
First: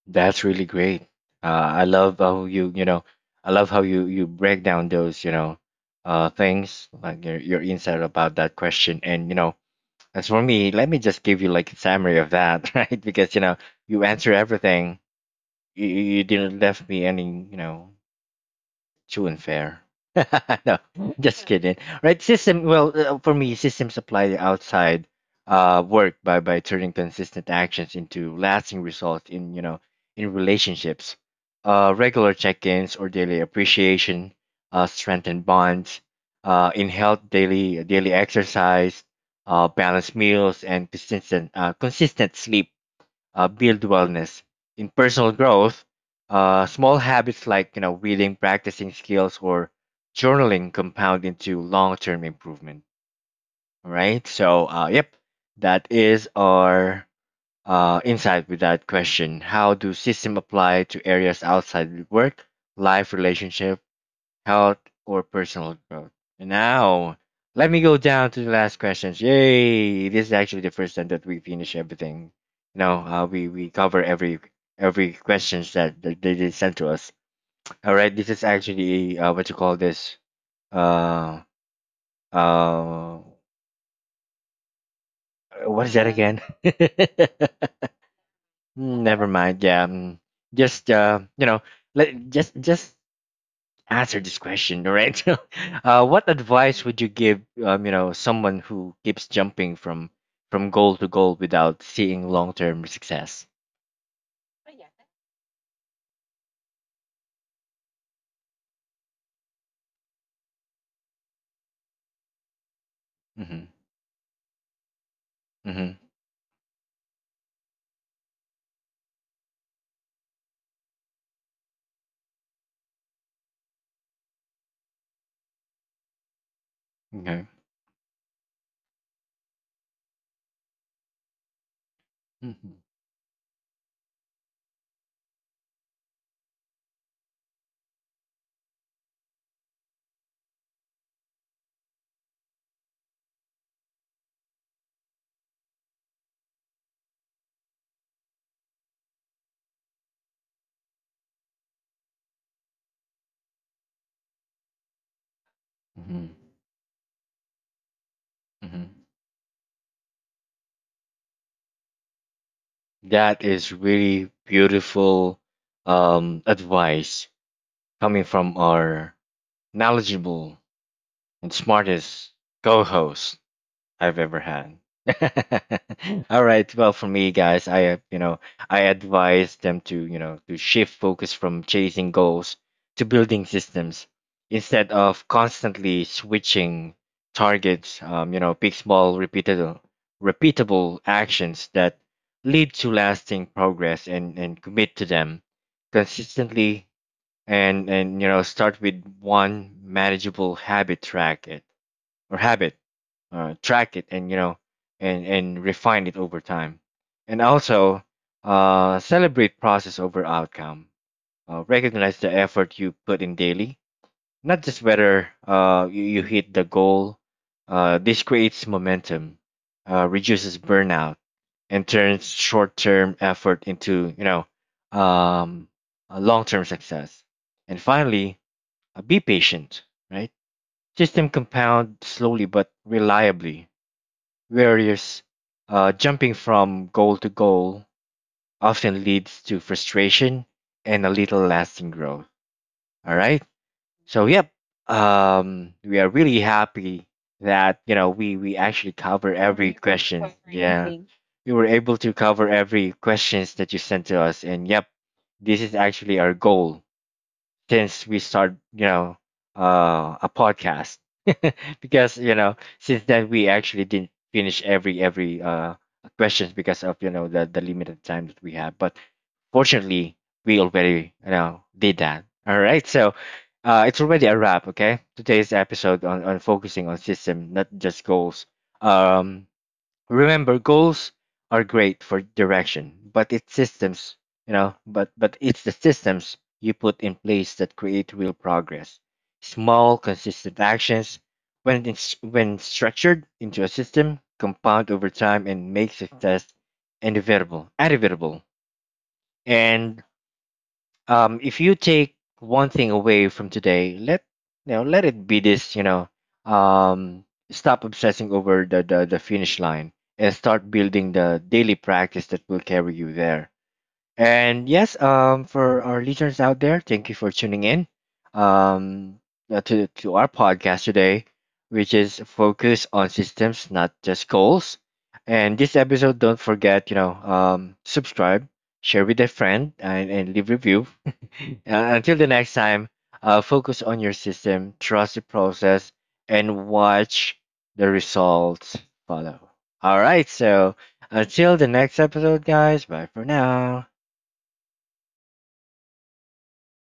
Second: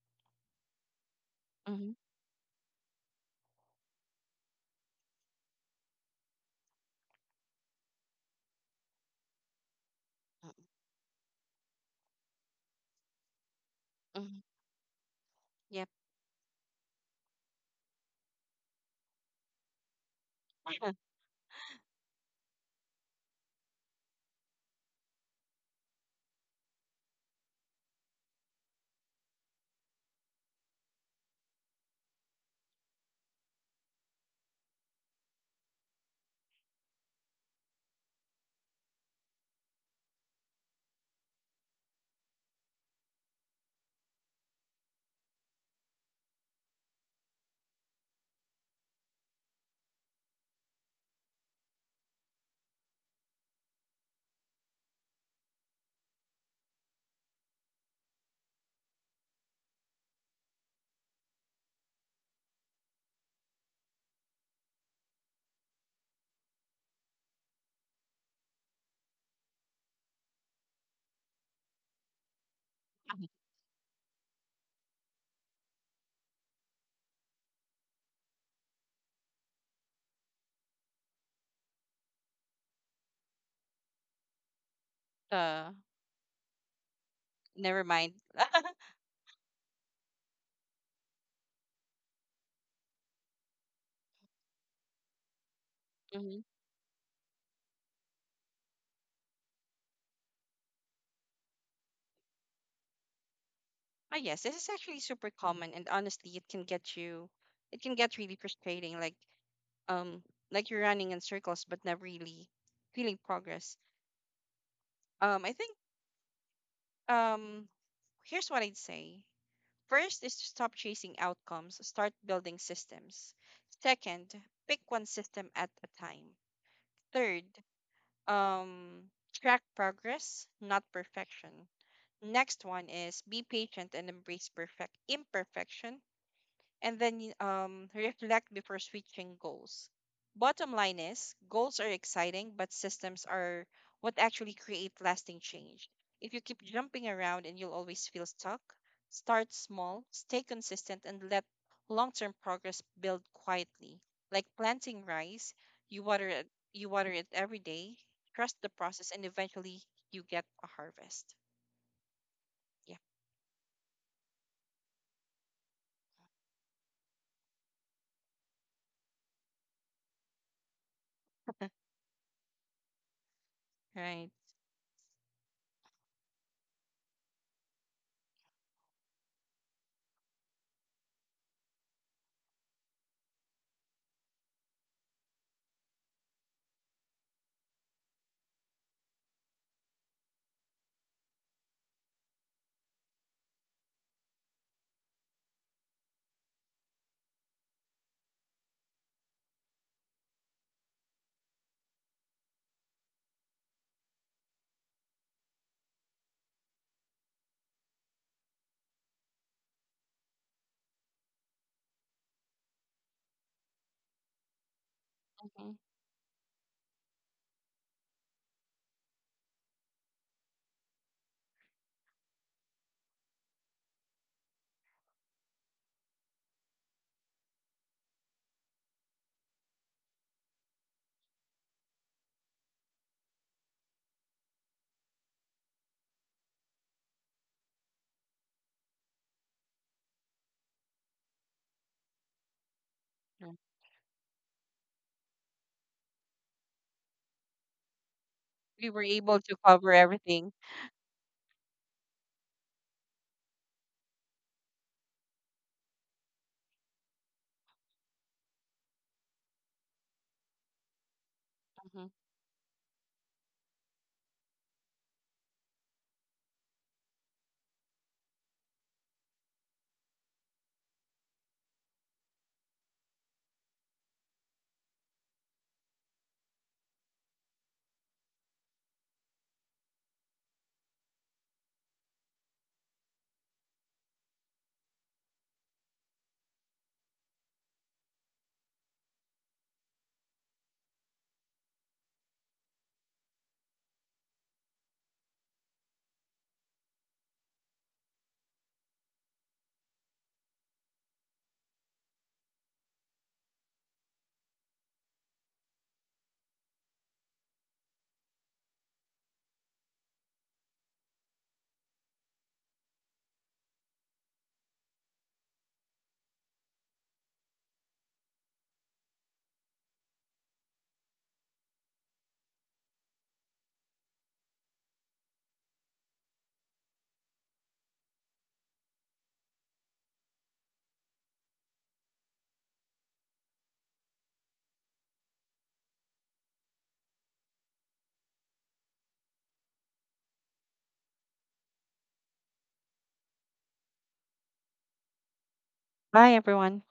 S1: That's really great. I
S2: Mm-hmm.
S1: love how you, you know, I love how you break down those, you know, things like your insight about that question. And you know, as for me, let me just give you like a summary of that, right? Because you know, you answer
S2: Mm-hmm.
S1: everything. You
S2: Yep.
S1: you you didn't left me any, you know, true and fair. No, just kidding. Right? System. Well, for me, systems apply the outside work by turning consistent actions into lasting results in you know in relationships. Regular check-ins or daily appreciation strengthen bonds. In health, daily exercise, balanced meals, and consistent sleep build wellness. In personal growth, small habits like you know reading, practicing skills, or journaling compound into long-term improvement. All right. So, yep, that is our insight with that question. How do system apply to areas outside work, life, relationship, health, or personal growth? And now, let me go down to the last questions. Yay! This is actually the first time that we finish everything. You know, we cover every questions that, that they did send to us. All right, this is actually what you call this? Uh, uh,
S2: uh,
S1: what is that again?
S2: never mind.
S1: Never mind. Yeah, just you know, let just answer this question, all right? What advice would you give, you know, someone who keeps jumping from goal to goal without seeing long term success?
S2: Ah, yes, this is actually super common, and honestly, it can get really frustrating. Um, like you're running in circles but not really feeling
S1: Mm-hmm.
S2: progress. Um, I think,
S1: Mm-hmm.
S2: um, Here's what I'd say. First is to stop chasing outcomes, start building systems. Second, pick one system at a time. Third,
S1: Okay.
S2: track progress, not perfection. Next
S1: Mm-hmm.
S2: one is be patient and embrace perfect imperfection, and then reflect before switching goals. Bottom line is goals are exciting, but systems are what actually create lasting change. If you keep jumping around, and you'll always feel stuck, start small, stay consistent, and let long term progress build quietly. Like planting rice, you
S1: Mm-hmm.
S2: water it you water it every day, trust the
S1: Mm-hmm.
S2: process, and eventually you get a harvest. Yeah.
S1: That is really beautiful advice coming from our knowledgeable and smartest co-host. I've
S2: Right.
S1: ever had. All right. Well, for me, guys, I you know I advise them to you know to shift focus from chasing goals to building systems instead of constantly switching targets. You know, pick small, repeatable actions that lead to lasting progress, and commit to them consistently. And You know, start with one manageable habit. Track it or habit track it and you know and refine it over time. And also celebrate process over outcome. Recognize the effort you put in daily, not just whether
S2: Mm-hmm.
S1: you hit the goal. This creates momentum, reduces burnout, and turns short-term effort into you know um, a long-term success. And finally, be patient, right? System compound slowly but reliably. Warriors jumping from goal to goal often leads to frustration and a little lasting growth. All right. So yep, we are really happy that you know we
S2: We
S1: actually
S2: were
S1: cover
S2: able to
S1: every
S2: cover
S1: question.
S2: everything.
S1: Yeah, we were able to cover every questions that you sent to us, and yep, this is actually our goal since we start you know a podcast because you know since then we actually didn't finish every questions because of you know the limited time that we have. But fortunately, we already you know did that. All right, so it's already a wrap. Okay, today's episode on focusing on system not just goals. um Remember, goals are great for direction, but it's systems, you know, but it's the systems you put in place that create real progress. Small, consistent actions, when structured into a system, compound over time and make success inevitable. And if you take one thing away from today, let it be this. You know, um, stop obsessing over the finish line and start building the daily practice that will carry you there. And yes, for our listeners out there, thank you for tuning in um, to our podcast today, which is focused on systems, not just goals. And this episode, don't forget, you know, subscribe, share with a friend, and leave review. Until the next time, focus on your system, trust the process, and watch the results follow. All right, so until the next episode, guys, bye for now.
S2: Bye, everyone.